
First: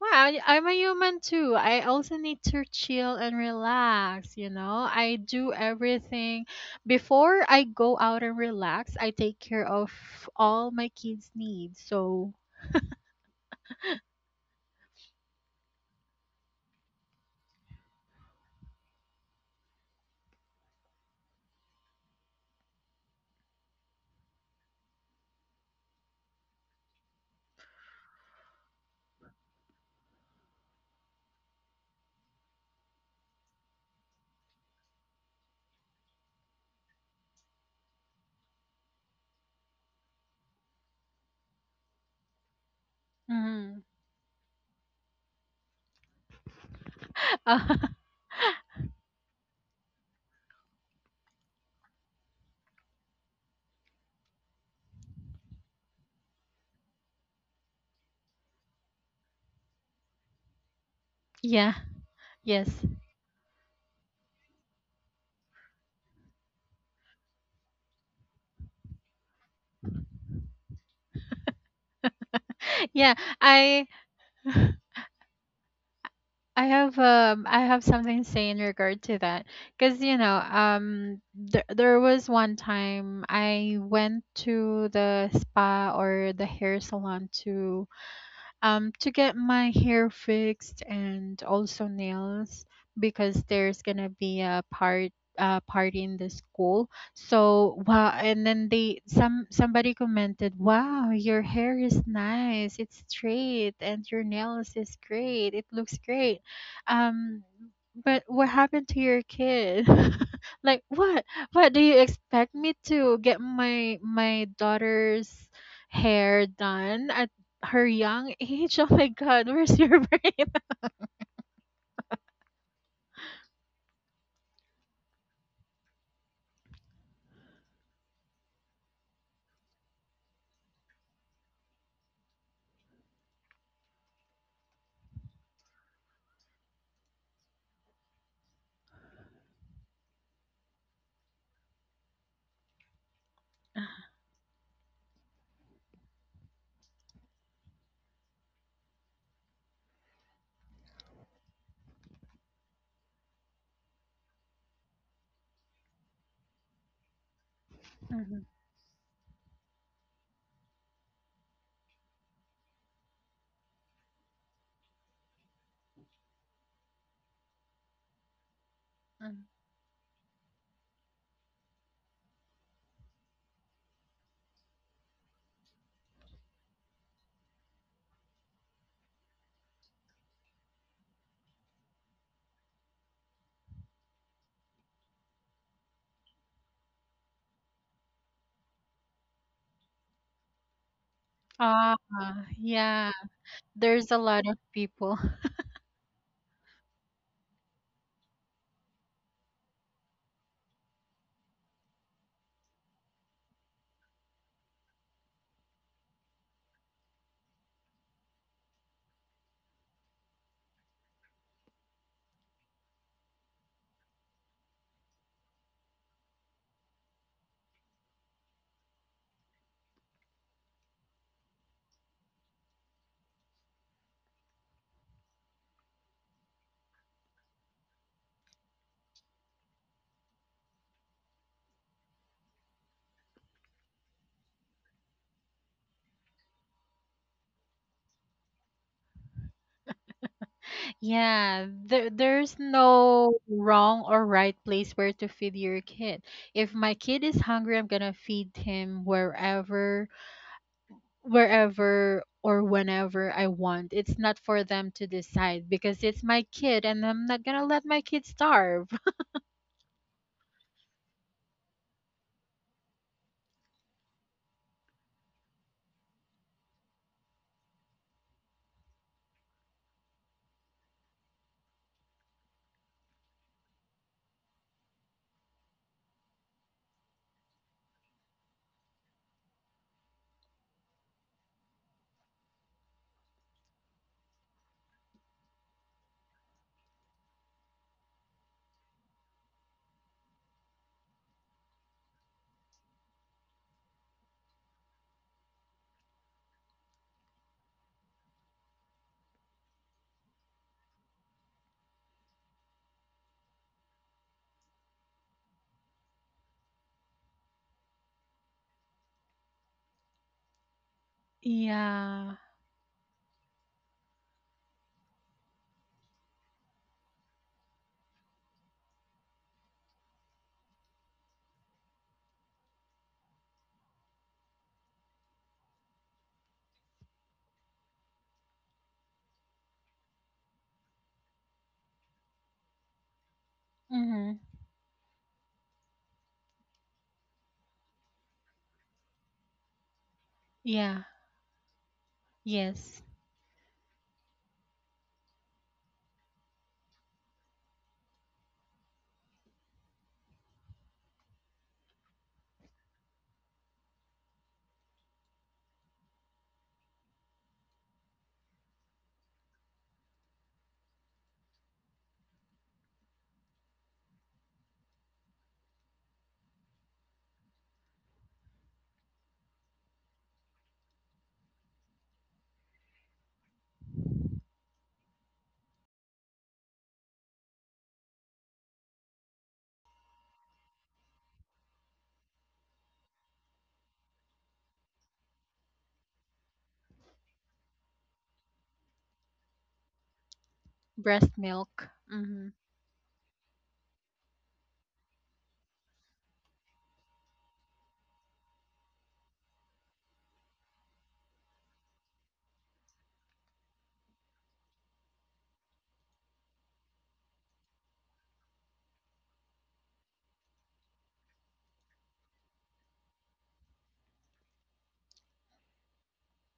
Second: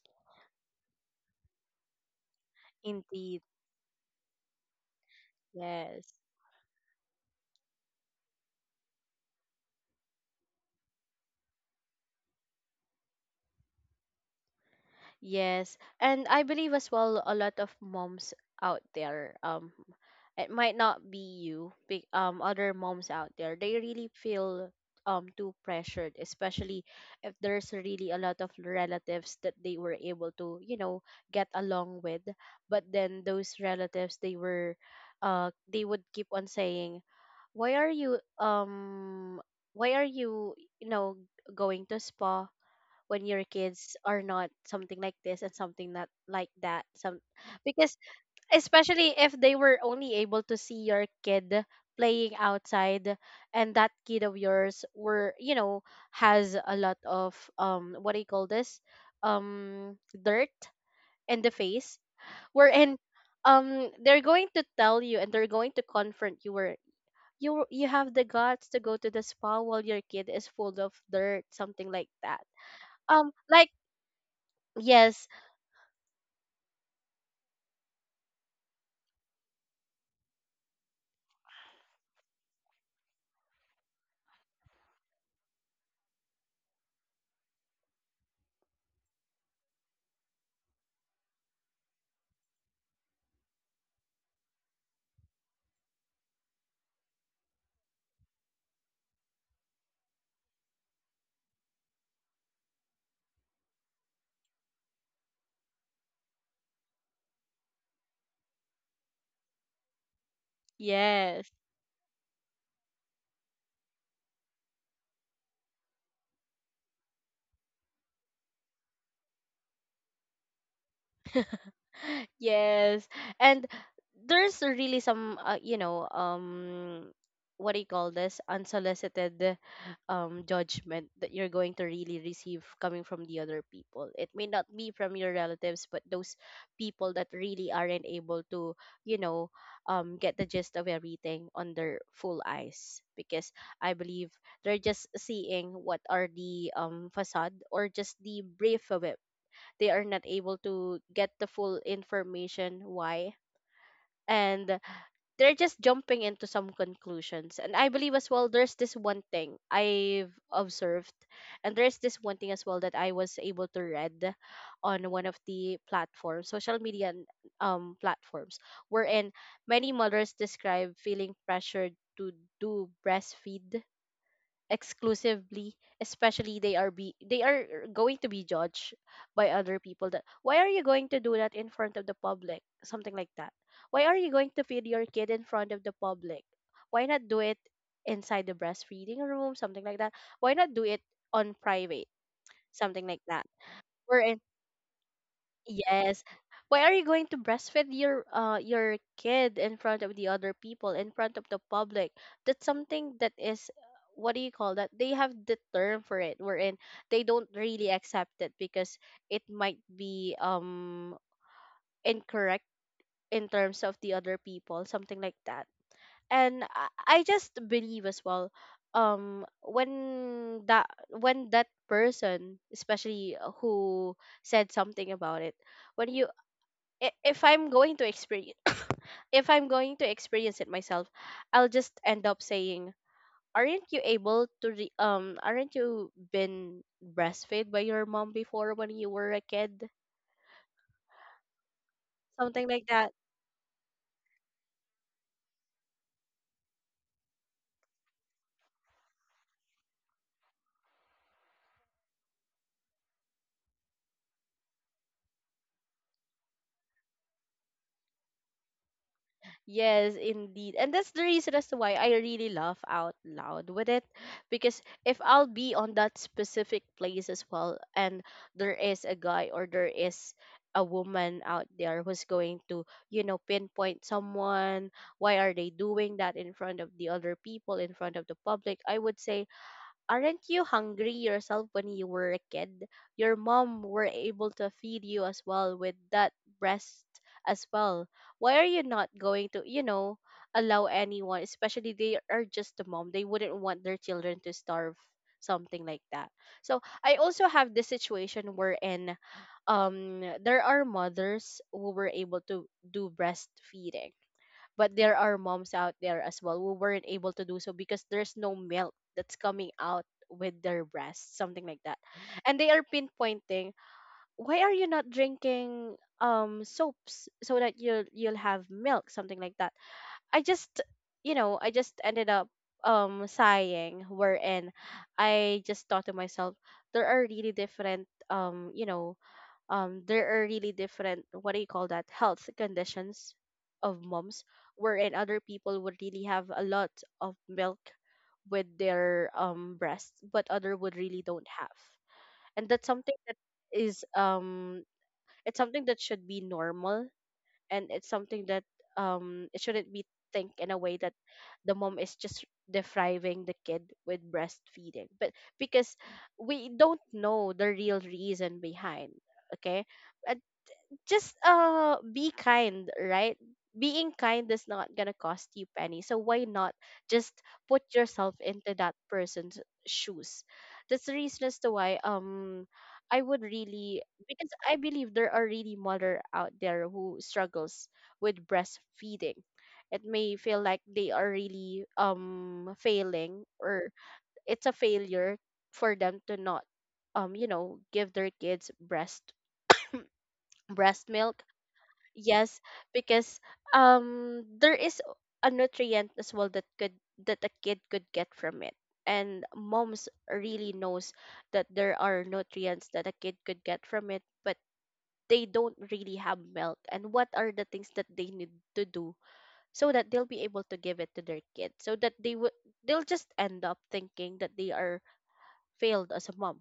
Speaker 2: Well, I, I'm a human too. I also need to chill and
Speaker 1: Indeed.
Speaker 2: relax, you know. I do
Speaker 1: Yes.
Speaker 2: everything before I go out and relax. I take care of all my kids' needs. So,
Speaker 1: Yes, and I believe as well a lot of moms out there um it might not be you big um other moms out there, they really feel um too pressured, especially if there's really a lot of relatives that they were able to, you know, get along with, but then those relatives, they were uh they would keep on saying, why are you um why are you, you know, going to spa when your
Speaker 2: mhm.
Speaker 1: kids are not something like this and something not like that some
Speaker 2: Uh,
Speaker 1: because, especially if they were only able to see your kid playing outside, and that kid of yours were, you know, has a lot of um what do you call this, um dirt in the
Speaker 2: yeah,
Speaker 1: face,
Speaker 2: yes.
Speaker 1: wherein um they're going to tell you and they're going to confront you where you you have the guts to go to the spa while your kid is full of dirt, something like that,
Speaker 2: Yeah,
Speaker 1: um like
Speaker 2: I
Speaker 1: yes.
Speaker 2: I have um I have something to say in regard to that because you know um there there was one time I went to the spa or the hair salon to um, to get my hair fixed and also nails because there's gonna be a part uh, party in the school. So wow, and then they some somebody commented, "Wow, your hair is nice. It's straight, and your nails is great. It looks great." Um, but what happened to your kid? Like what?
Speaker 1: Yes.
Speaker 2: What do you expect me to get my my daughter's hair done at her young age? Oh my God, where's your brain?
Speaker 1: Yes. And there's really some uh, you know, um what do you call this? Unsolicited um judgment that you're going to really receive coming from the other people. It may not be from your relatives, but those people that really aren't able to, you know, um get the gist of everything on their full eyes, because I believe they're just seeing what are the um facade or just the brief of it. They are not able to get the full information why, and they're just jumping into some conclusions. And I believe as
Speaker 2: Mhm,
Speaker 1: well, there's this one thing I've observed, and there's this one thing as well that I was able to read on one of the platforms, social media, and, um platforms wherein
Speaker 2: mhm.
Speaker 1: many mothers describe feeling pressured to do breastfeed exclusively, especially they are be they are going to be judged by other people that why are you going to do that in front of the public, something like that. Why are you going to feed your kid in front of the public? Why not do it inside the breastfeeding room, something like that? Why not do it on
Speaker 2: Ah,
Speaker 1: private, something
Speaker 2: yeah.
Speaker 1: like that
Speaker 2: There's a
Speaker 1: where.
Speaker 2: lot of people.
Speaker 1: Yes. Why are you going to breastfeed your uh your kid in front of the other people, in front of the public? That's something that is, what do you call that? They have the term for it, wherein they don't really accept it because it might be um incorrect in terms of the other people, something like that. And I, I just believe as well, um when that when that person especially who said something about it, when you I- if I'm going to experience if I'm going to experience it myself, I'll just end up saying, "Aren't you able to re- um aren't you been breastfed by your mom before when you were a kid?"
Speaker 2: Yeah, there, there's
Speaker 1: Something like that.
Speaker 2: no wrong or right place where to feed your kid. If my kid is hungry, I'm gonna feed him wherever, wherever or whenever I want. It's not for them to decide because it's my kid and I'm not gonna let my kid starve.
Speaker 1: Yes, indeed. And that's the reason as to why I really laugh out loud with it. Because if I'll be on that specific place as well, and there is a guy or there is a woman out there who's going to, you know, pinpoint someone, why are they doing that in front of the other people, in front of the public? I would say, aren't you hungry yourself when you were a kid? Your mom were able to feed you as well with that breast as well. Why are you not going to, you know, allow anyone, especially they are just a mom, they wouldn't want their children to starve, something like that. So I also have this situation wherein um there are mothers who were able to do breastfeeding, but there are moms out there as well who weren't able to do so because there's no milk that's coming out with their breasts, something like that,
Speaker 2: Yeah.
Speaker 1: and they are pinpointing, why are you not drinking um soaps so that you'll you'll have milk, something like that. I just, you know, I just ended up um sighing, wherein I just thought to myself, there are really different um you know, um there are really different, what do you call that, health conditions of
Speaker 2: Mm-hmm.
Speaker 1: moms, wherein other people would really have a lot of milk with their um breasts, but other would
Speaker 2: Yeah.
Speaker 1: really don't have. And that's
Speaker 2: Yes.
Speaker 1: something that is um it's something that should be normal, and it's something that um it shouldn't be think in a way that the mom is just depriving the kid with breastfeeding, but because we don't know the real reason behind. Okay. uh, just uh be kind, right? Being kind is not gonna cost you penny. So why not just put yourself into that person's shoes? That's the reason as to why um I would really, because I believe there are really mother out there who struggles with breastfeeding. It may feel like they are really um failing, or it's a failure for them to not um you know, give their kids breast breast
Speaker 2: Breast
Speaker 1: milk.
Speaker 2: milk. Hmm.
Speaker 1: Yes, because um there is a nutrient as well that could that a kid could get from it. And moms really knows that there are nutrients that a kid could get from it, but they don't really have milk. And what are the things that they need to do so that they'll be able to give it to their kid? So that they would they'll just end up thinking that they are failed as a mom,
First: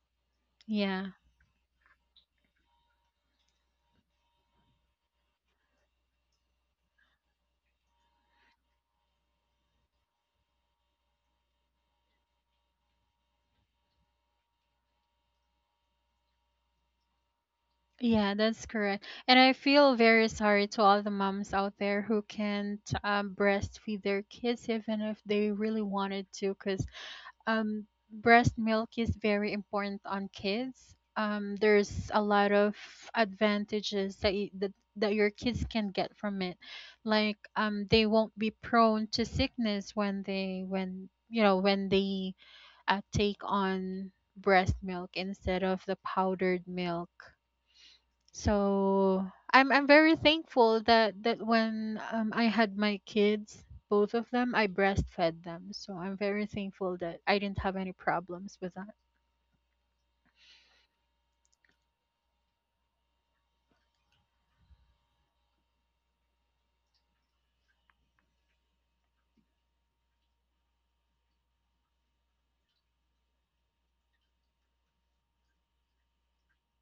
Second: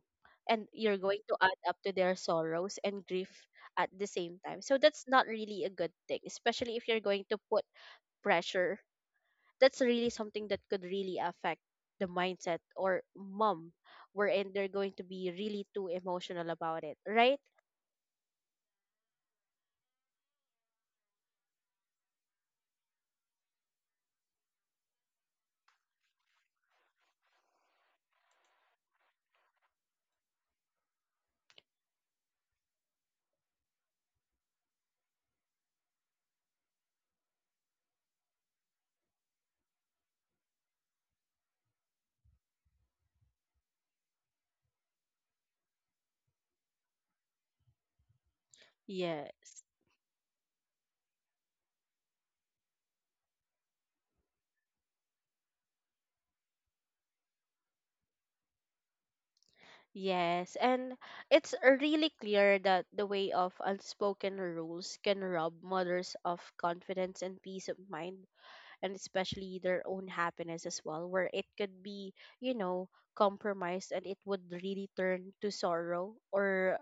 Speaker 1: and you're
Speaker 2: Yeah.
Speaker 1: going to add up to their sorrows and grief at the same time. So that's not really a good thing, especially if you're going to put pressure. That's really something that could really affect the mindset or mom, wherein they're going to be really too emotional about it, right?
Speaker 2: Yeah, that's correct. And I feel very sorry to all the moms out there who can't um, breastfeed their kids, even if they really wanted to, because um, breast milk is very important on kids. Um, there's a lot of advantages that, y- that that your kids can get from it, like um, they won't be prone to sickness when they when you know when they uh, take on breast milk instead of the powdered milk. So
Speaker 1: Yes.
Speaker 2: I'm I'm very thankful that that when um, I had my kids, both of them, I breastfed them. So I'm very thankful that I didn't have any problems with that.
Speaker 1: Yes, and it's really clear that the way of unspoken rules can rob mothers of confidence and peace of mind, and especially their own happiness as well, where it could be, you know, compromised, and it would really turn to sorrow, or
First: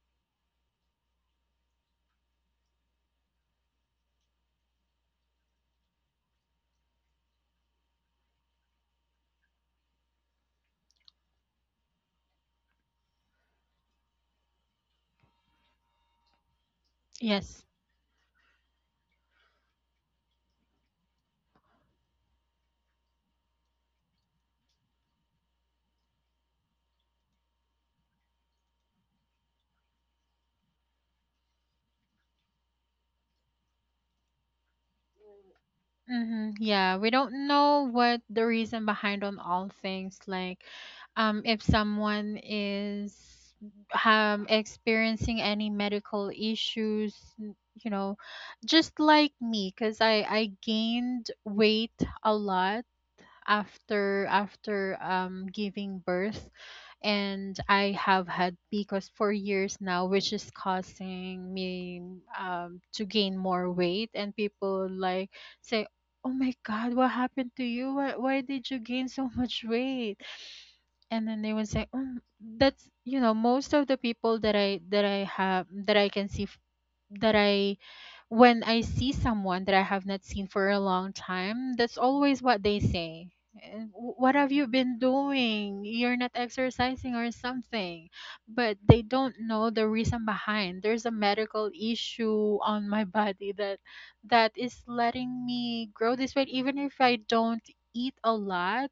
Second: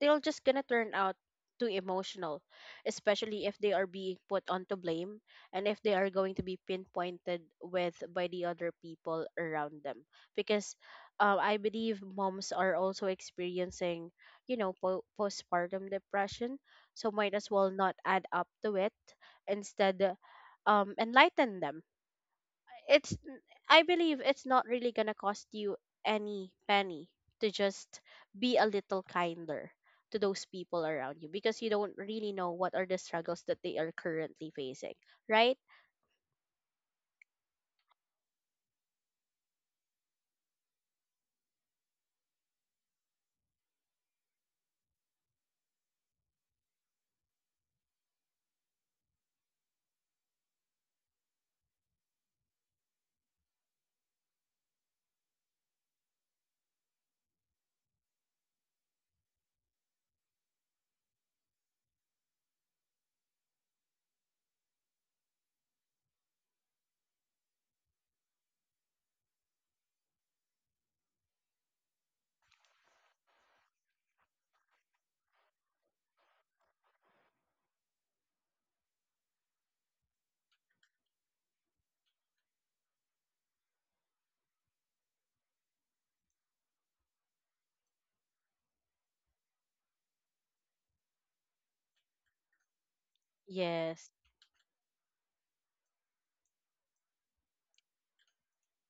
Speaker 1: they will just gonna turn out too emotional, especially if they are being put onto blame, and if they are going to be pinpointed with by the other people around them. Because uh, I believe moms are also experiencing, you know, po- postpartum depression, so might as
Speaker 2: Yes.
Speaker 1: well not add up to it. Instead, um, enlighten them. It's, I believe it's not really gonna cost you any penny to just be a little kinder to those people around you, because you don't really know what are the struggles that they are currently facing, right?
Speaker 2: Mm-hmm. Yeah, we don't know what the reason behind on all things. Like, um, if someone is um experiencing any medical issues, n- you know, just like me, because I I gained weight a lot after after um giving birth and I have had P C O S for years now, which is causing me um, to gain more weight. And people like say, "Oh my God, what happened to you? Why, why did you gain so much weight?" And then they would say, oh, that's you know most of the people that I that I have that I can see that I when I see someone that I have not seen for a long time, that's always what they say. "Eh, wh- what have you been doing? You're not exercising or something. But they don't know the reason behind. There's a medical issue on my body that
Speaker 1: Yes,
Speaker 2: that is letting me grow this weight even if I don't eat a lot.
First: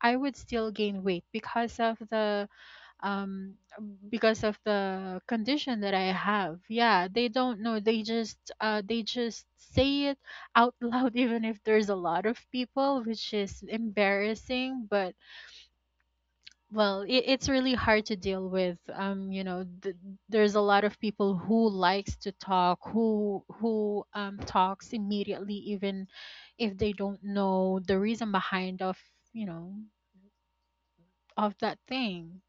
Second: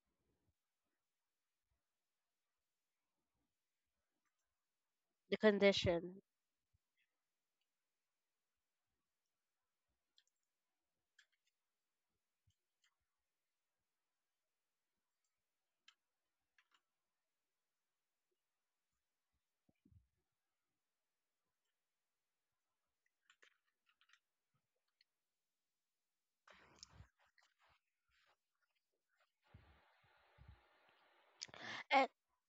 Speaker 2: I would still gain weight because of the um because of the
Speaker 1: the
Speaker 2: condition that I
Speaker 1: condition.
Speaker 2: have. Yeah, they don't know. They just uh they just say it out loud even if there's a lot of people, which is embarrassing, but well, it, it's really hard to deal with. Um, you know, th- there's a lot of people who likes to talk, who who um talks immediately even if they don't know the reason behind of, you know, of that
Speaker 1: And
Speaker 2: thing.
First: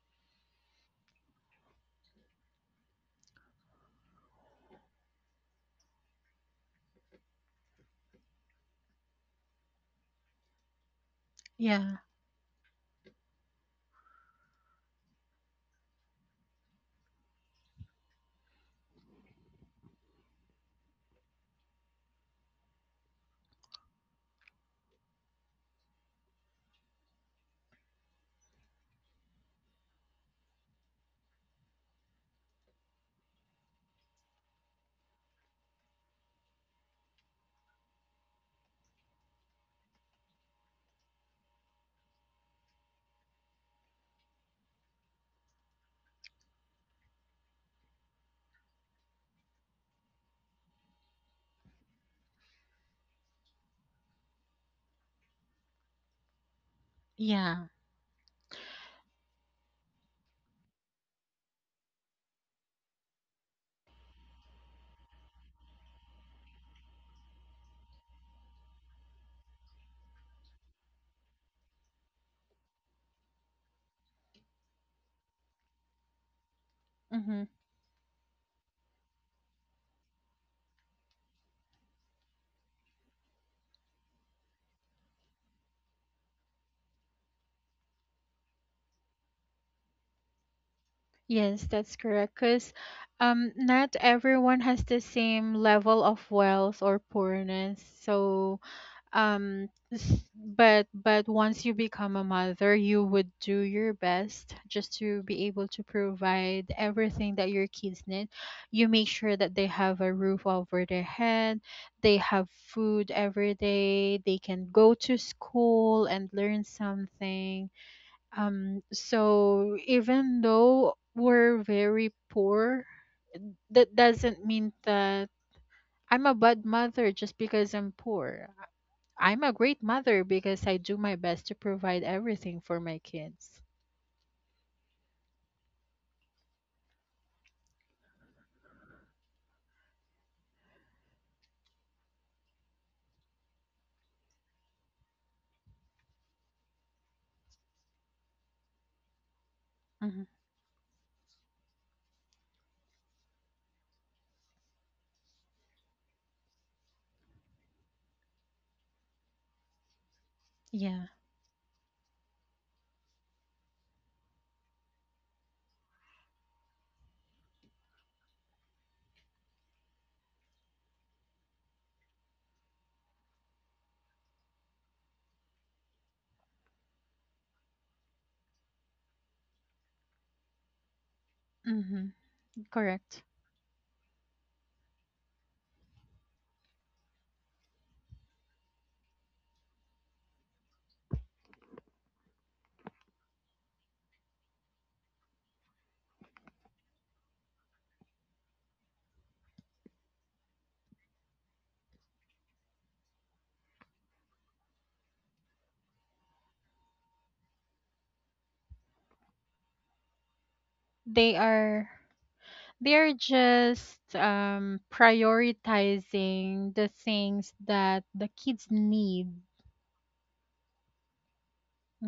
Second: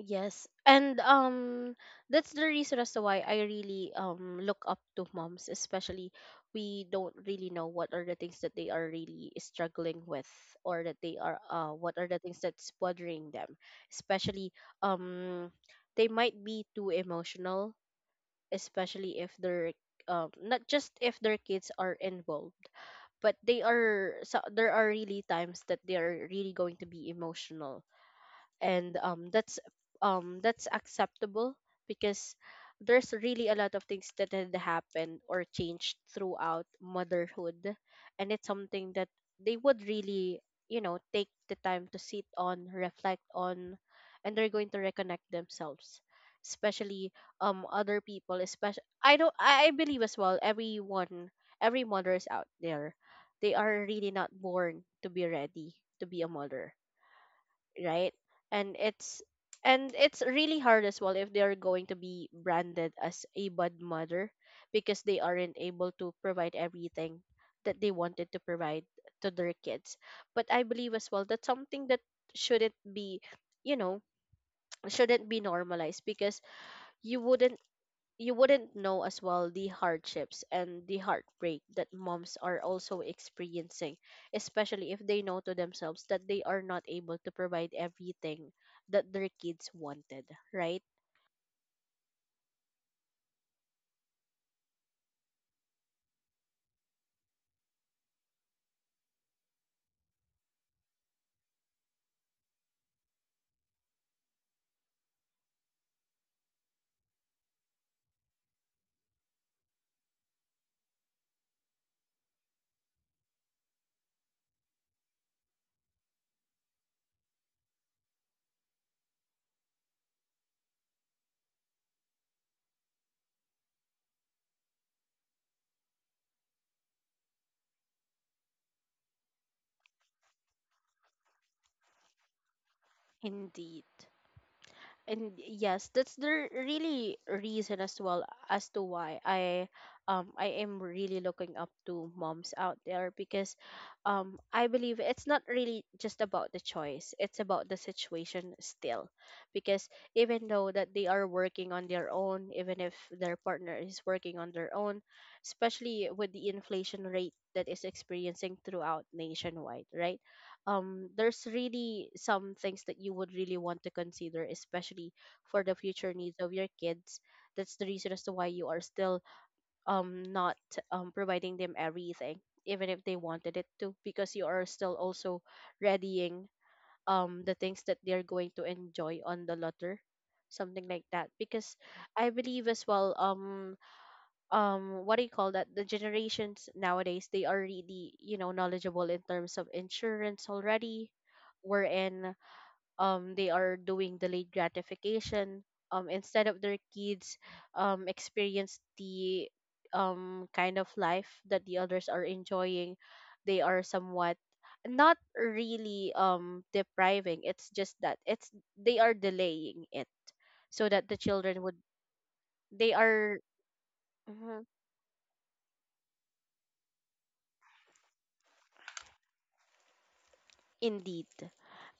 Speaker 1: yes. And um that's the reason as to why I really um look up to moms, especially we don't really know what are the things that they are really struggling with, or that they are uh what
Speaker 2: Yeah.
Speaker 1: are the things that's bothering them. Especially um they might be too emotional, especially if they're um not just if their kids are involved, but they are, so there are really times that they are really going to be emotional. And um that's um that's acceptable, because there's really a lot of things that had happened or changed throughout motherhood, and it's something that they would really, you know, take the time to sit on, reflect on, and they're going to reconnect themselves. Especially um other people, especially I don't I I believe as well everyone, every mothers out there, they are really not born to be ready to be a mother,
Speaker 2: Yeah.
Speaker 1: right? And it's, and it's really hard as well if they are going to be branded as a bad mother because they aren't able to provide everything that they wanted to provide to their kids. But I believe as well that's something that shouldn't be, you know, shouldn't be normalized, because you
Speaker 2: Mhm.
Speaker 1: wouldn't you wouldn't know as well the hardships and the heartbreak that moms are also experiencing, especially if they know to themselves that they are not able to provide everything that their kids wanted, right?
Speaker 2: Yes, that's correct. Because um, not everyone has the same level of wealth or poorness. So um, s- but but once you become a mother, you would do your best just to be able to provide everything that your kids need. You make sure that they have a roof over their head, they have food every day, they can go to school and learn something um, so even though we're very poor, that doesn't mean that I'm a bad mother just because I'm poor. I'm a great mother because I do my best to provide everything for my kids.
Speaker 1: Indeed. And yes, that's the r- really reason as well as to why i um i am really looking up to moms out there because um I believe it's not really just about the choice, it's about the situation still, because
Speaker 2: Hmm.
Speaker 1: even though that they are working on their own, even if their partner is working on their own, especially with the inflation rate that is experiencing throughout nationwide, right,
Speaker 2: Yeah.
Speaker 1: um there's really some things that you would really want to consider, especially for the future needs of your kids. That's the reason as to why you are still um not um providing them everything even if they wanted it to, because you are still also readying um the things that they're going to enjoy on the latter, something like that.
Speaker 2: Hmm.
Speaker 1: Because I believe as
Speaker 2: Correct.
Speaker 1: well, um um what do you call that, the generations nowadays, they are really, you know, knowledgeable in terms of insurance already, wherein um they are doing delayed gratification. Um instead of their kids um experience the um kind of life that the others are enjoying, they are somewhat not really um depriving, it's just that it's they are delaying it so that the
Speaker 2: They
Speaker 1: children would.
Speaker 2: are they
Speaker 1: They
Speaker 2: are
Speaker 1: are.
Speaker 2: just
Speaker 1: Mhm.
Speaker 2: um, prioritizing the things that the kids need.
Speaker 1: Indeed.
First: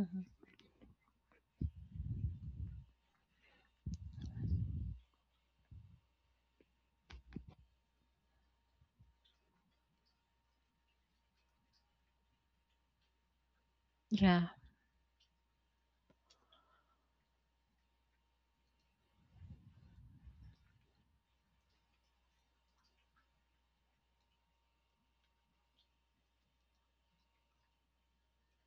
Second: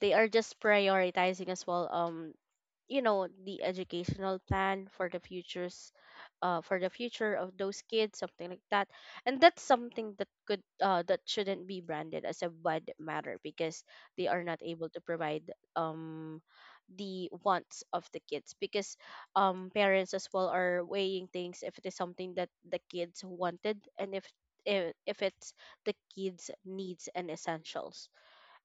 Speaker 1: They are just prioritizing as well, um you know, the educational plan for the futures, uh for the future of those kids, something like that. And that's something that could uh that shouldn't be branded as a bad matter, because they are
Speaker 2: Yeah.
Speaker 1: not able to provide um the wants of the kids, because um parents as well are weighing things if it is something that the kids wanted, and if if, if it's the kids needs and essentials.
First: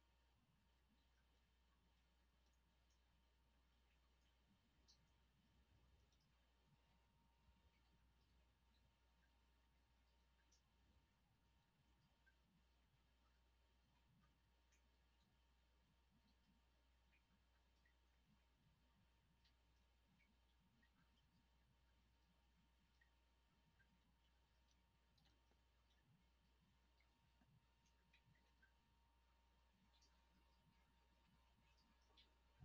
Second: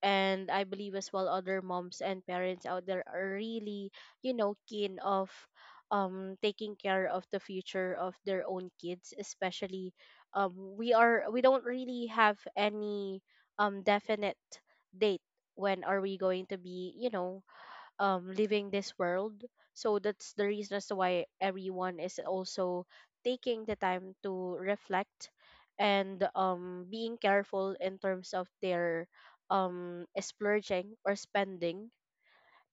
Speaker 1: And I believe as well, other moms and parents out there are really, you know, keen of um taking care of the future of their own kids, especially um we are we don't really have any um definite date when are we going to be, you know, um leaving this world. So that's the reason as to why everyone is also taking the time to reflect, and um being careful in terms of their um splurging or spending.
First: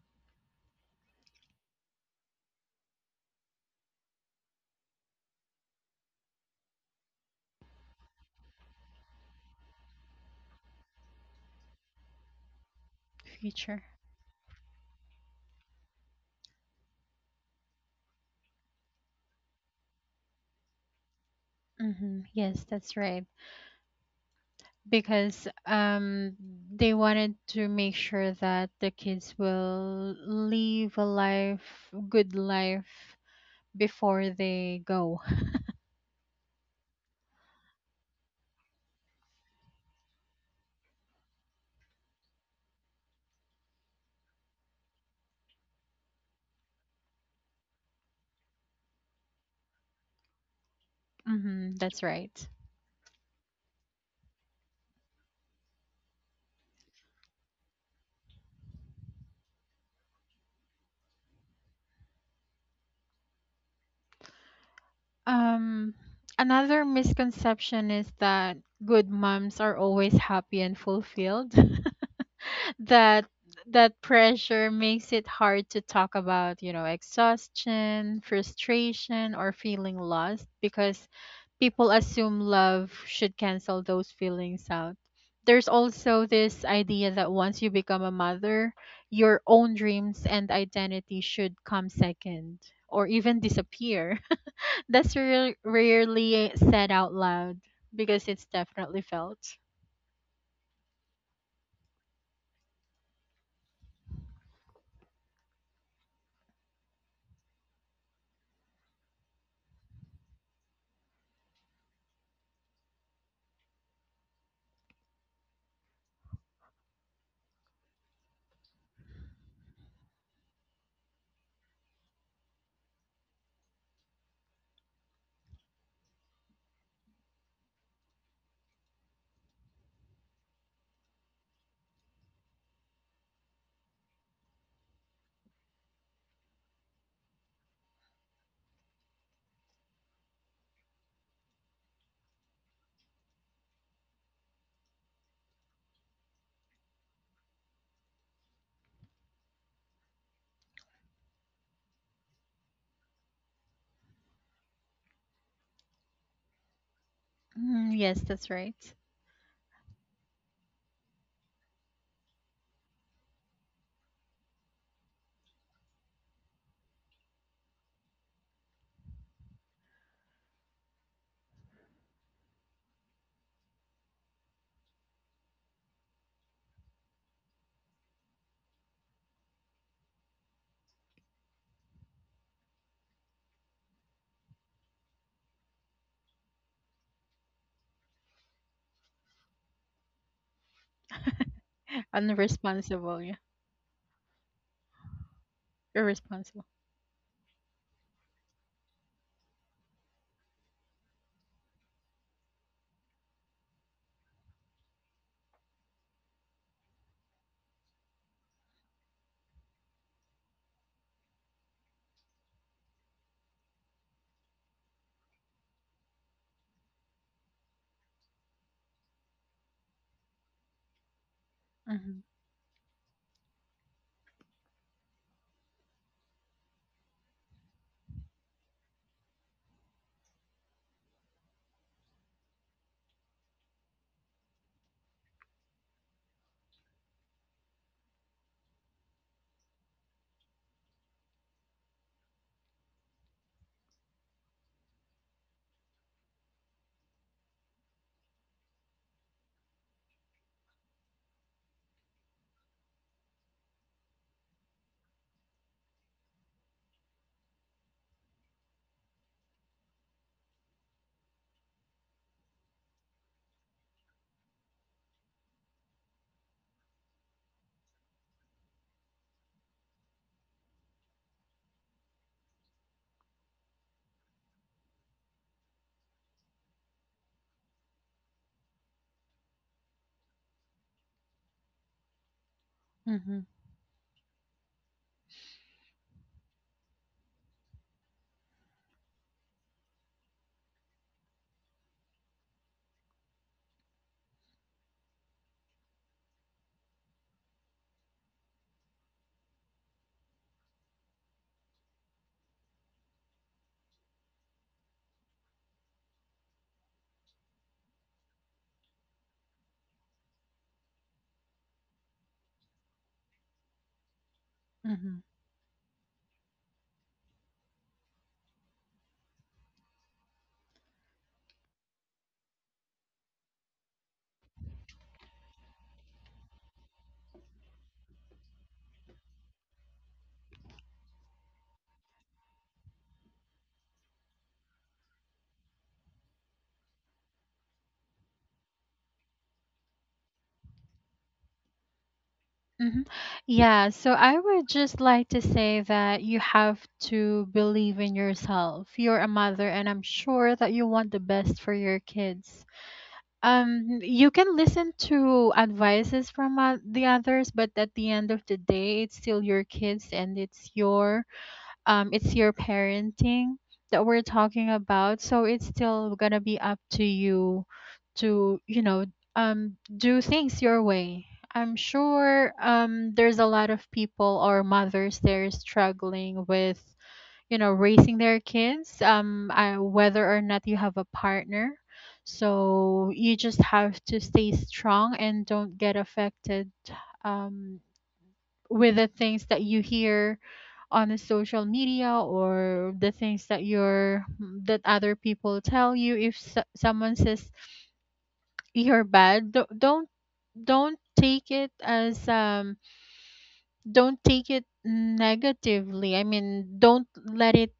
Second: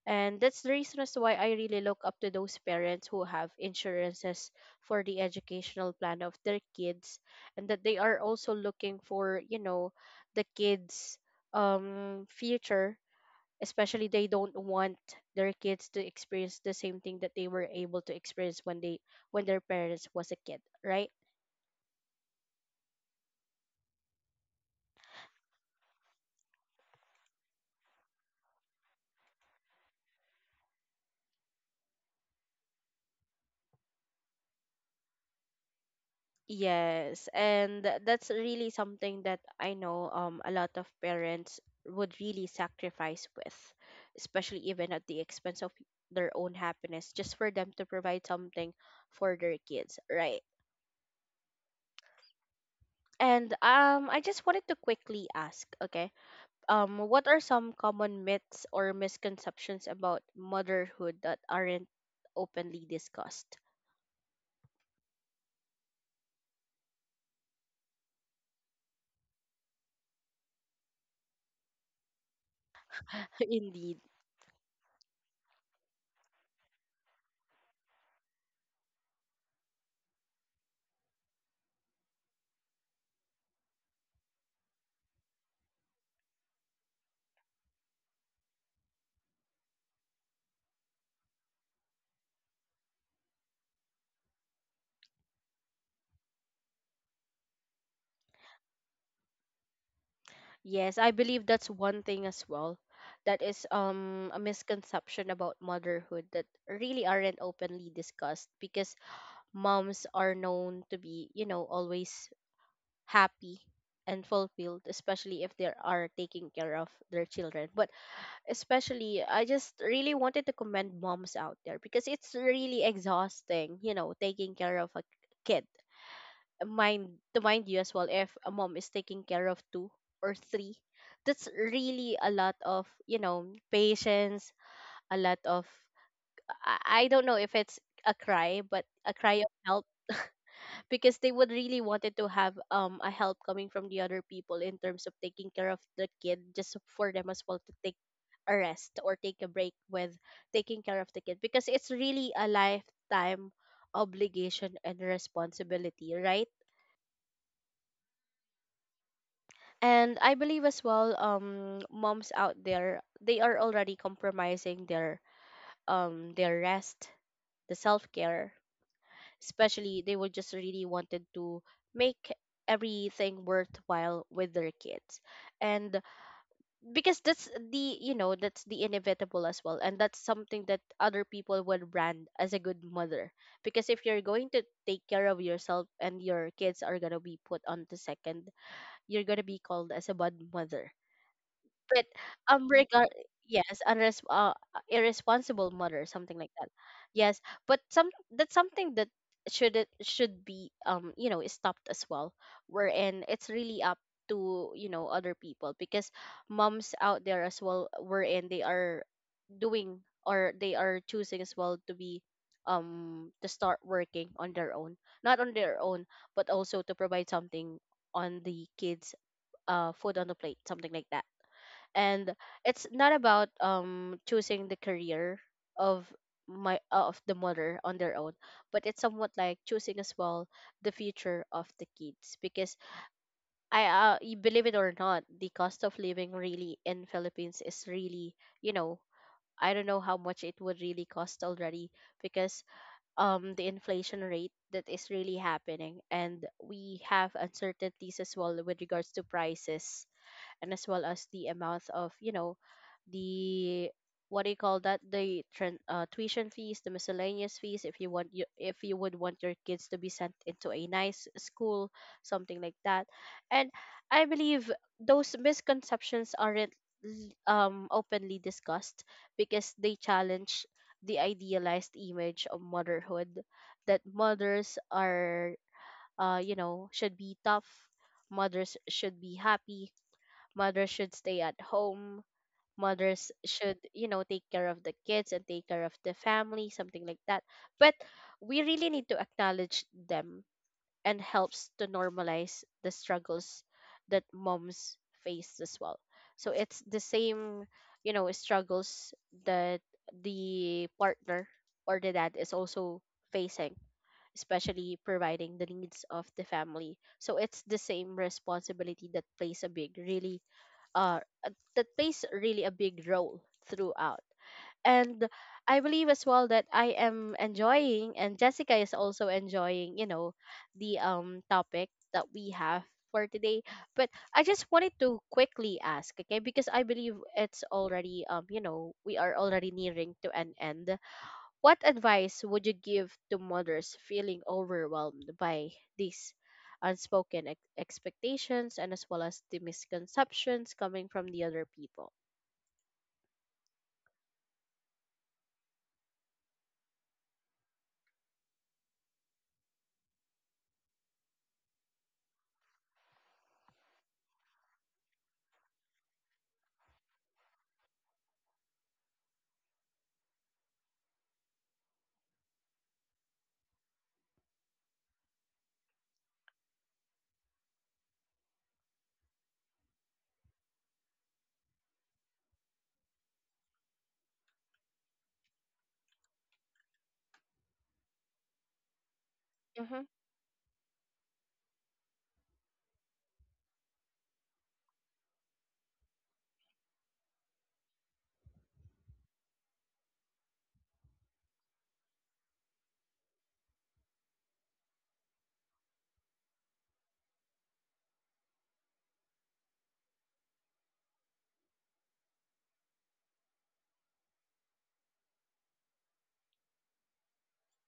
Speaker 1: And that's the reason as to why I really look up to those parents who have insurances for the educational plan of their kids, and that they are also looking for, you know, the kids um future,
Speaker 2: Future.
Speaker 1: especially they don't want their kids to experience the same thing that they were able to experience when they when their parents was a kid, right?
Speaker 2: Hmm. Yes, that's right. Because um they wanted to make sure that the kids will live a life good life before they go.
Speaker 1: Yes, and th- that's really something that I know, um a lot of parents would really sacrifice with, especially even at the expense of their own happiness, just for them to provide something for their kids, right?
Speaker 2: Hmm, that's right.
Speaker 1: And um I just wanted to quickly ask, okay, um, what are some common myths or misconceptions about motherhood that aren't openly discussed?
Speaker 2: um Another misconception is that good moms are always happy and fulfilled, that
Speaker 1: Indeed.
Speaker 2: that pressure makes it hard to talk about, you know, exhaustion, frustration, or feeling lost because people assume love should cancel those feelings out. There's also this idea that once you become a mother, your own dreams and identity should come second or even disappear. That's rare- rarely said out loud because it's definitely felt.
Speaker 1: Yes, I believe that's one thing as well. That is um a misconception about motherhood that really aren't openly discussed, because moms are known to be, you know, always happy and fulfilled, especially if they are taking care of their children. But especially, I just really wanted to commend moms out there, because it's really exhausting, you know, taking care of a kid. Mind to mind you as well, if a mom is taking care of two or three, that's really a lot of, you know, patience, a lot of i, I don't know if it's a cry, but a cry of help, because they would really wanted to have um a help coming from the other people in terms of taking care of the kid, just for them as well to take a rest or take a break with taking care of the kid, because it's really a lifetime obligation and responsibility, right?
Speaker 2: Mm, yes, that's right.
Speaker 1: And I believe as well, um moms out there, they are already compromising their um their rest, the self-care, especially they were just really wanted to make everything worthwhile with their kids. And because that's the, you know, that's the inevitable as well, and that's something that other people would brand as a good mother, because if you're going to take care of yourself and your kids are going to be put on the second, you're going to be called as a bad mother. But um regard,
Speaker 2: Unresponsible. Yeah.
Speaker 1: yes, unres- uh, irresponsible mother, something like that.
Speaker 2: Irresponsible.
Speaker 1: Yes, but some, that's something that should it should be, um you know, stopped as well, wherein it's really up to, you know, other people, because moms out there as well, wherein they are doing or they are choosing as well to be um to start working on their own, not on their own, but also to provide something on the kids, uh food on the plate, something like that.
Speaker 2: Mhm,
Speaker 1: And it's not about um choosing the career of my of the mother on their own, but it's somewhat like choosing as well the future of the kids. Because i uh, y- believe it or not, the cost of living really in philippines is really, you know, I don't know how much it would really cost already, because um the inflation rate that is really happening, and we have uncertainties as well with regards to prices, and as well as the amount of, you know, the what do you call that, the tran- uh, tuition fees, the miscellaneous fees, if you want you if you would want your kids to be sent into a nice school, something like that. And I believe those misconceptions aren't l- um openly discussed because they challenge the idealized image of motherhood, that mothers are, uh you know, should be tough, mothers should be happy, mothers should stay at home, mothers
Speaker 2: mhm,
Speaker 1: should, you know, take care of the kids and take care of the family, something like that. But we really need to acknowledge them, and helps to normalize the struggles that moms face as well. So it's the same, you know, struggles that the partner or the dad is also facing, especially providing the needs of the family. So it's the same responsibility that plays a big really uh, uh, that plays really a big role throughout. And
Speaker 2: mhm,
Speaker 1: I believe as well that I am enjoying, and Jessica is also enjoying, you know, the um topic that we have for today. But I just wanted to quickly ask, okay, because I believe it's already, um, you know, we are already nearing to an end. What advice would you give to mothers feeling overwhelmed by these unspoken ex- expectations and as well as the misconceptions coming from the other people?
Speaker 2: mhm. Yeah, so I would just like to say that you have to believe in yourself. You're a mother, and I'm sure that you want the best for your kids. Um, you can listen to advices from uh, the others, but at the end of the day, it's still your kids and it's your um, it's your parenting that we're talking about. So it's still gonna be up to you to, you know, um, do things your way. I'm sure um, there's a lot of people or mothers there struggling with, you know, raising their kids, um, I,
Speaker 1: Mm-hmm.
Speaker 2: whether or not you have a partner. So you just have to stay strong and don't get affected um, with the things that you hear on the social media or the things that you're that other people tell you. If s someone says you're bad, do- don't don't take it as um don't take it negatively. I mean, don't let it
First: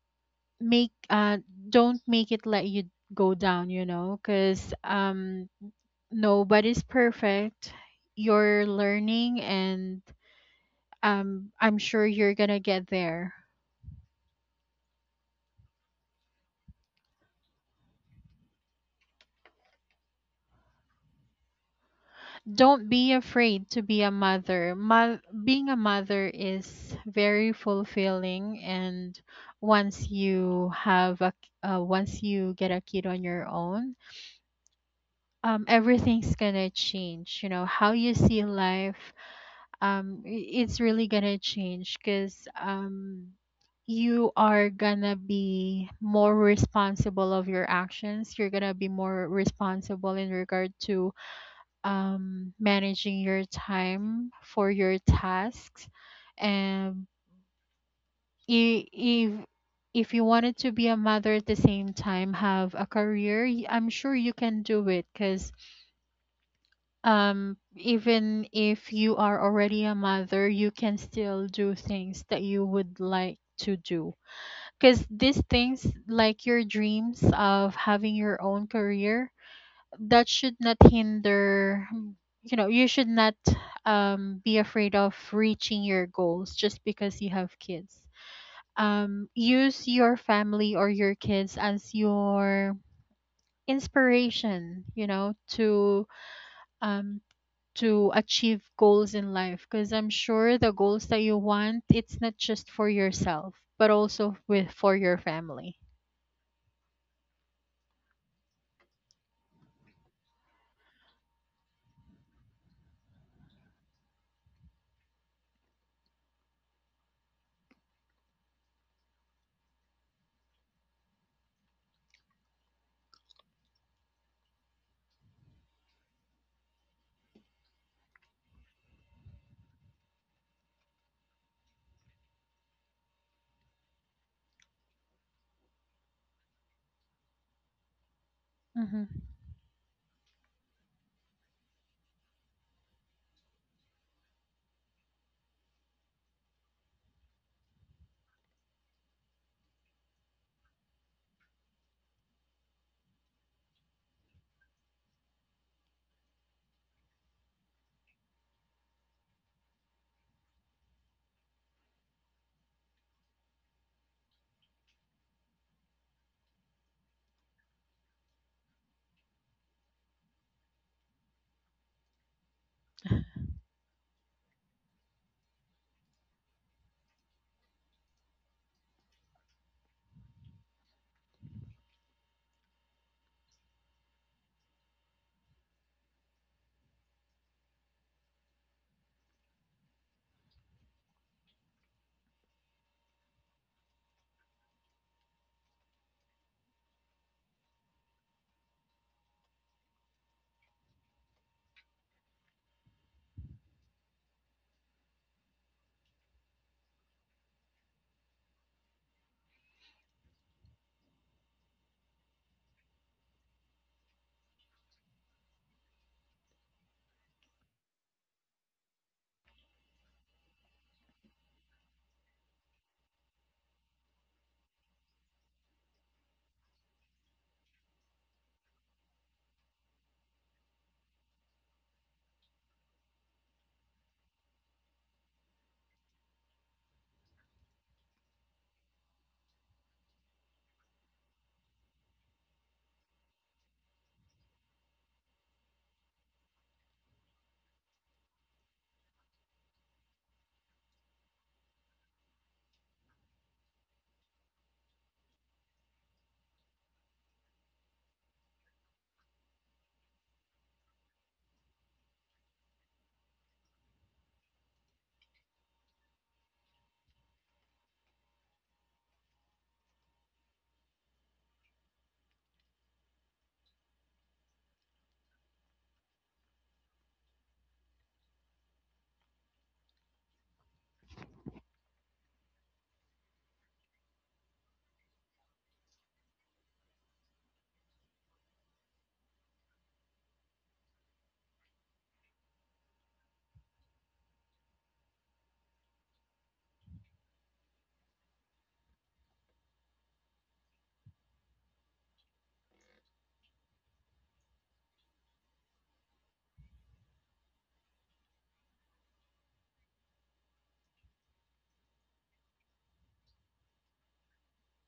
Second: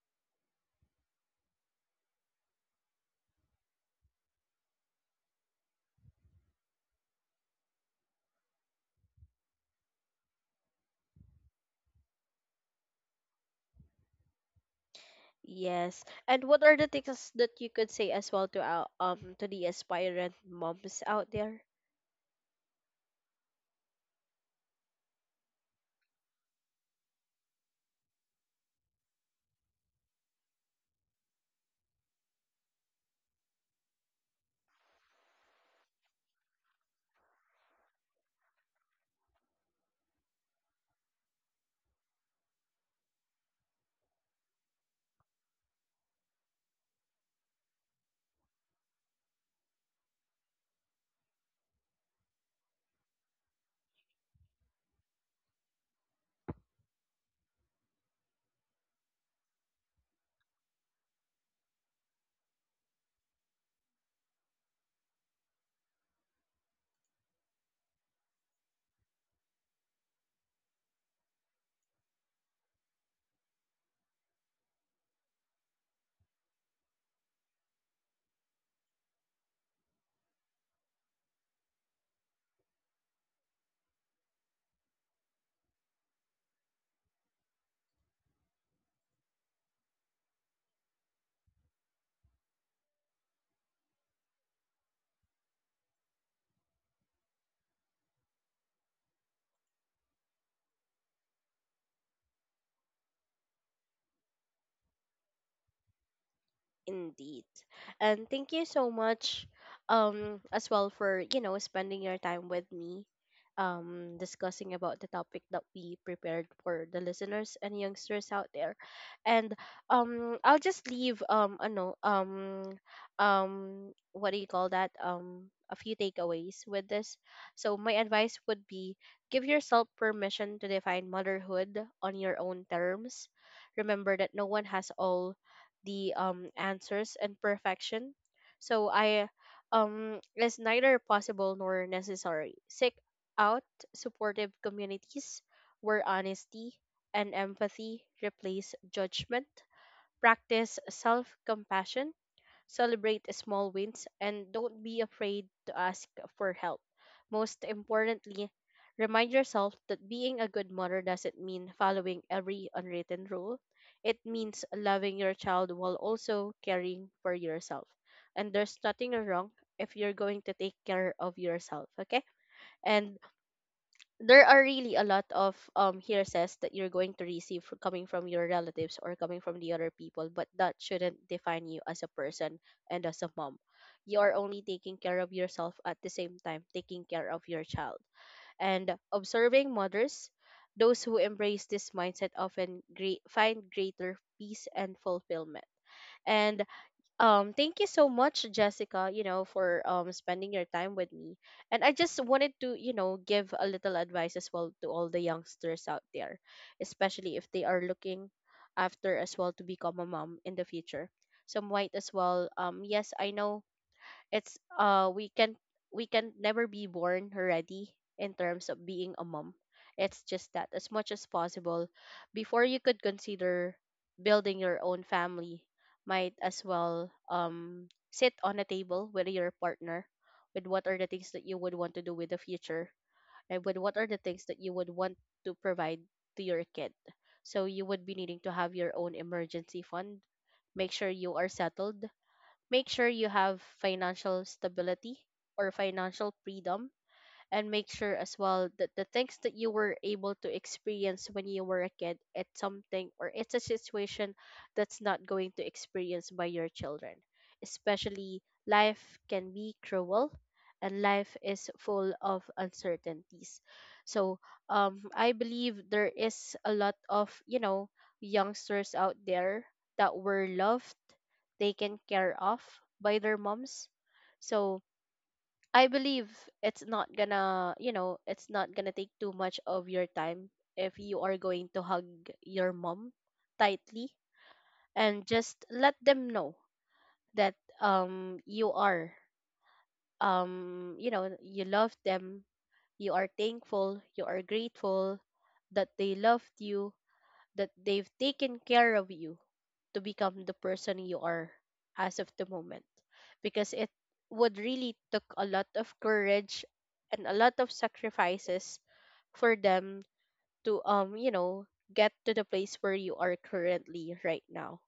Speaker 2: make uh don't make it let you go down, you know, because um nobody's perfect. You're learning and um I'm sure you're gonna get there.
Speaker 1: Yes. And what are the things that you could say as well to our, um to the aspirant moms out there?
Speaker 2: Don't be afraid to be a mother. Mo- being a mother is very fulfilling, and once you have a k- uh, once you get a kid on your own, um, everything's gonna change. You know how you see life. Um, i- it's really gonna change because um, you are gonna be more responsible of your actions. You're gonna be more responsible in regard to um, managing your time for your tasks. And i- if if you wanted to be a mother at the same time have a career, y- I'm sure you can do it because um even if you are already a mother you can still do things that you would like to do, because these things like your dreams of having your own career, that should not hinder, you know, you should not um, be afraid of reaching your goals just because you have kids. Um, use your family or your kids as your inspiration, you know, to um, to achieve goals in life because I'm sure the goals that you want, it's not just for yourself but also with for your family.
Speaker 1: Indeed. And thank you so much um as well for, you know, spending your time with me, um discussing about the topic that we prepared for the listeners and youngsters out there. And um I'll just leave, um I know um um what do you call that? Um a few takeaways with this. So my advice would be, give yourself permission to define motherhood on your own terms. Remember that no one has all the um answers, and perfection. So
Speaker 2: Mm-hmm.
Speaker 1: I um is neither possible nor necessary. Seek out supportive communities where honesty and empathy replace judgment. Practice self compassion. Celebrate small wins, and don't be afraid to ask for help. Most importantly, remind yourself that being a good mother doesn't mean following every unwritten rule. It means loving your child while also caring for yourself. And there's nothing wrong if you're going to take care of yourself, okay? And there are really a lot of um hearsays that you're going to receive fr- coming from your relatives or coming from the other people, but that shouldn't define you as a person and as a mom. You are only taking care of yourself, at the same time taking care of your child and observing mothers, those who embrace this mindset often great, find greater peace and fulfillment. And um, thank you so much, Jessica, you know, for um spending your time with me. And I just wanted to, you know, give a little advice as well to all the youngsters out there, especially if they are looking after as well to become a mom in the future. So might as well, um, yes, I know it's uh we can we can never be born already in terms of being a mom. It's just that as much as possible, before you could consider building your own family, might as well, um sit on a table with your partner with what are the things that you would want to do with the future, and with what are the things that you would want to provide to your kid. So you would be needing to have your own emergency fund. Make sure you are settled. Make sure you have financial stability or financial freedom. And make sure as well that the things that you were able to experience when you were a kid, it's something or it's a situation that's not going to experience by your children, especially life can be cruel and life is full of uncertainties. So um I believe there is a lot of, you know, youngsters out there that were loved, taken care of by their moms. So I believe it's not gonna, you know, it's not gonna take too much of your time if you are going to hug your mom tightly and just let them know that um you are, um you know, you love them, you are thankful, you are grateful that they loved you, that they've taken care of you to become the person you are as of the moment. Because it would really took a lot of courage and a lot of sacrifices for them to, um you know, get to the place where you are currently right now.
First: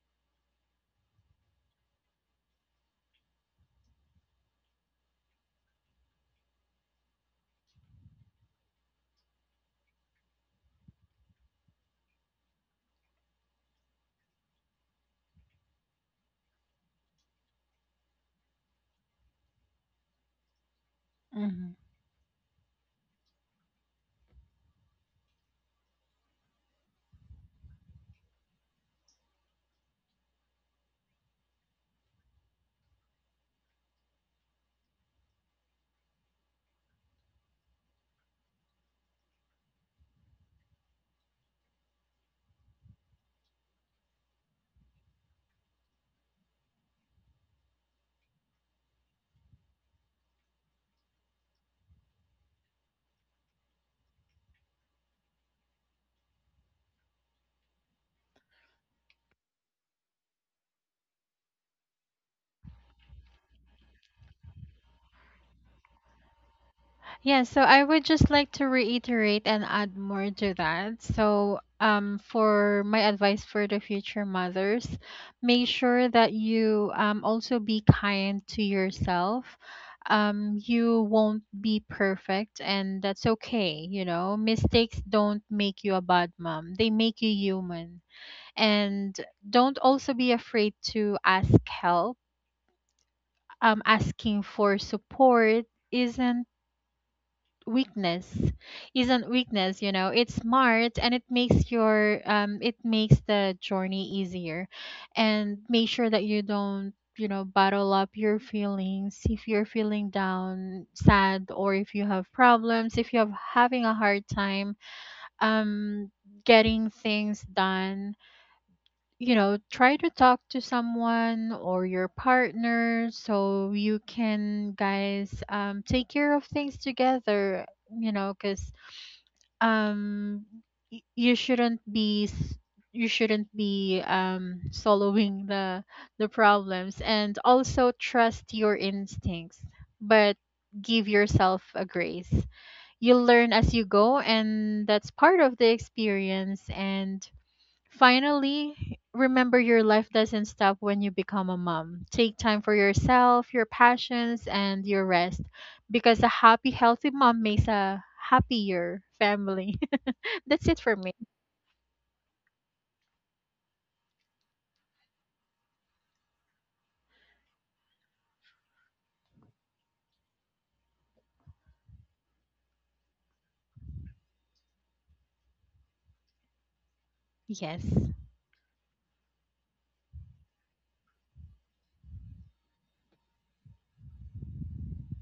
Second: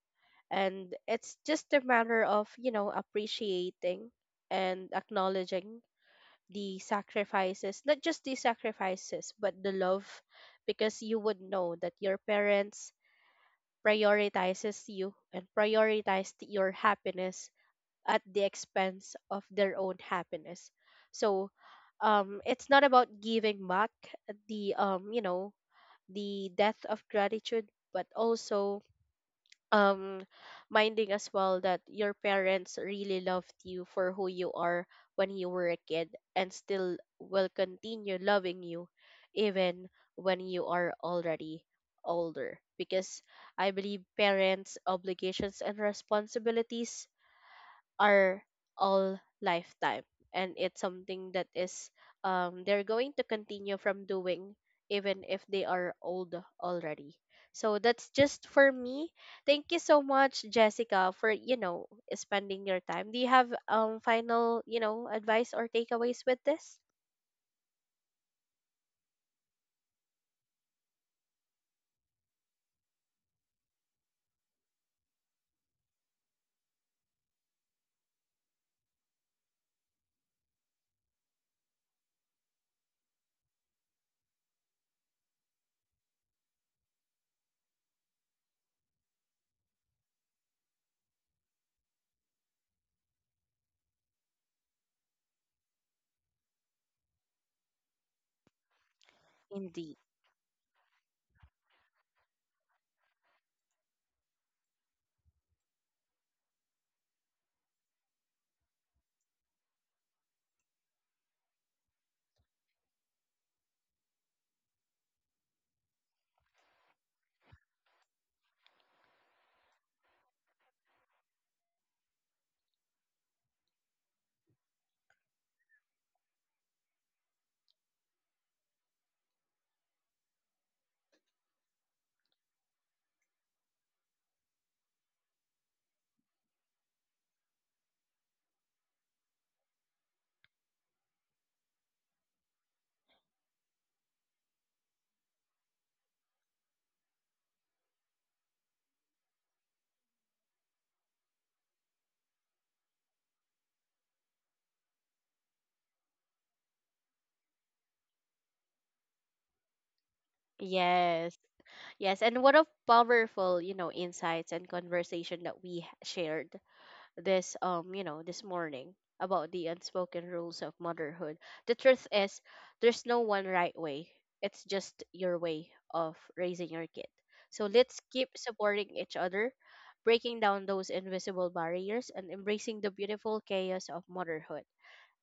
Speaker 1: And it's just a matter of, you know, appreciating and acknowledging the sacrifices, not just the sacrifices but the love. Because you would know that your parents prioritizes you and prioritized your happiness at the expense of their own happiness. So
Speaker 2: Mm-hmm.
Speaker 1: um, it's not about giving back the um, you know, the death of gratitude, but also um minding as well that your parents really loved you for who you are when you were a kid, and still will continue loving you even when you are already older. Because I believe parents obligations and responsibilities our all lifetime, and it's something that is, um they're going to continue from doing even if they are old already. So that's just for me. Thank you so much, Jessica, for, you know, spending your time. Do you have um final, you know, advice or takeaways with this?
Speaker 2: Yeah, so I would just like to reiterate and add more to that. So, um, for my advice for the future mothers, make sure that you um, also be kind to yourself. Um, you won't be perfect, and that's okay. You know, mistakes don't make you a bad mom, they make you human. And don't also be afraid to ask help. Um, asking for support isn't weakness isn't weakness, you
Speaker 1: Indeed.
Speaker 2: know, it's smart and it makes your um it makes the journey easier. And make sure that you don't, you know, bottle up your feelings. If you're feeling down, sad, or if you have problems, if you're having a hard time um getting things done, you know, try to talk to someone or your partner so you can guys um, take care of things together, you know, because um y- you shouldn't be s- you shouldn't be um soloing the the problems. And also trust your instincts, but give yourself a grace. You learn as you go and that's part of the experience. And finally, remember your life doesn't stop when you become a mom. Take time for yourself, your passions, and your rest, because a happy healthy mom makes a happier family. That's it for me.
Speaker 1: Yes. Yes, and what a powerful, you know, insights and conversation that we h- shared this, um you know, this morning, about the unspoken rules of motherhood. The truth is, there's no one right way, it's just your way of raising your kid. So
Speaker 2: Yes.
Speaker 1: let's keep supporting each other, breaking down those invisible barriers and embracing the beautiful chaos of motherhood.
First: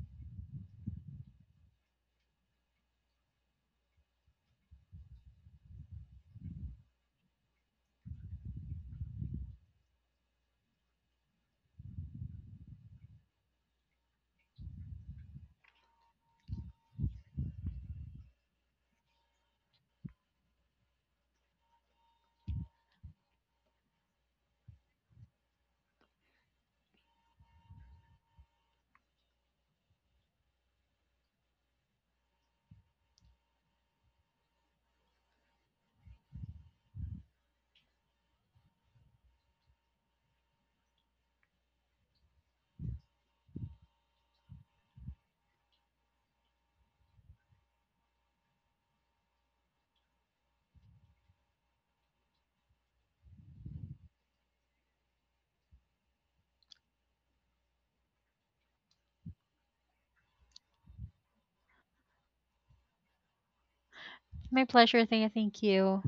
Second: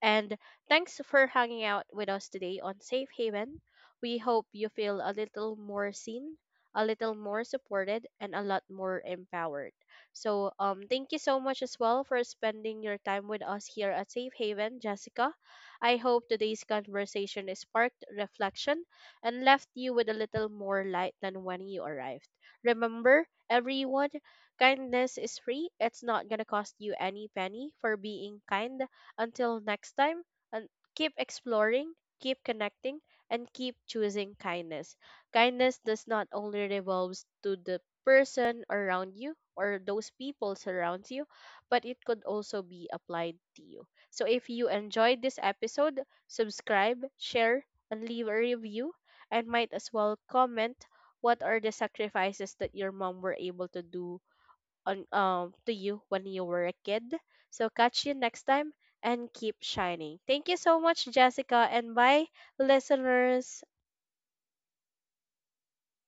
Speaker 1: And thanks for hanging out with us today on Safe Haven. We hope you feel a little more seen, a little more supported, and a lot more empowered. So, um, thank you so much as well for spending your time with us here at Safe Haven, Jessica. I hope today's conversation is sparked reflection and left you with a little more light than when you arrived. Remember, everyone, kindness is free. It's not going to cost you any penny for being kind. Until next time, and keep exploring, keep connecting, and keep choosing kindness. Kindness does not only revolves to the person around you or those people surround you, but it could also be applied to you. So if you enjoyed this episode, subscribe, share, and leave a review, and might as well comment what are the sacrifices that your mom were able to do on, um to you when you were a kid. So catch you next time and keep shining. Thank you so much, Jessica, and bye, listeners.
Speaker 2: My pleasure. Thea. Thank you.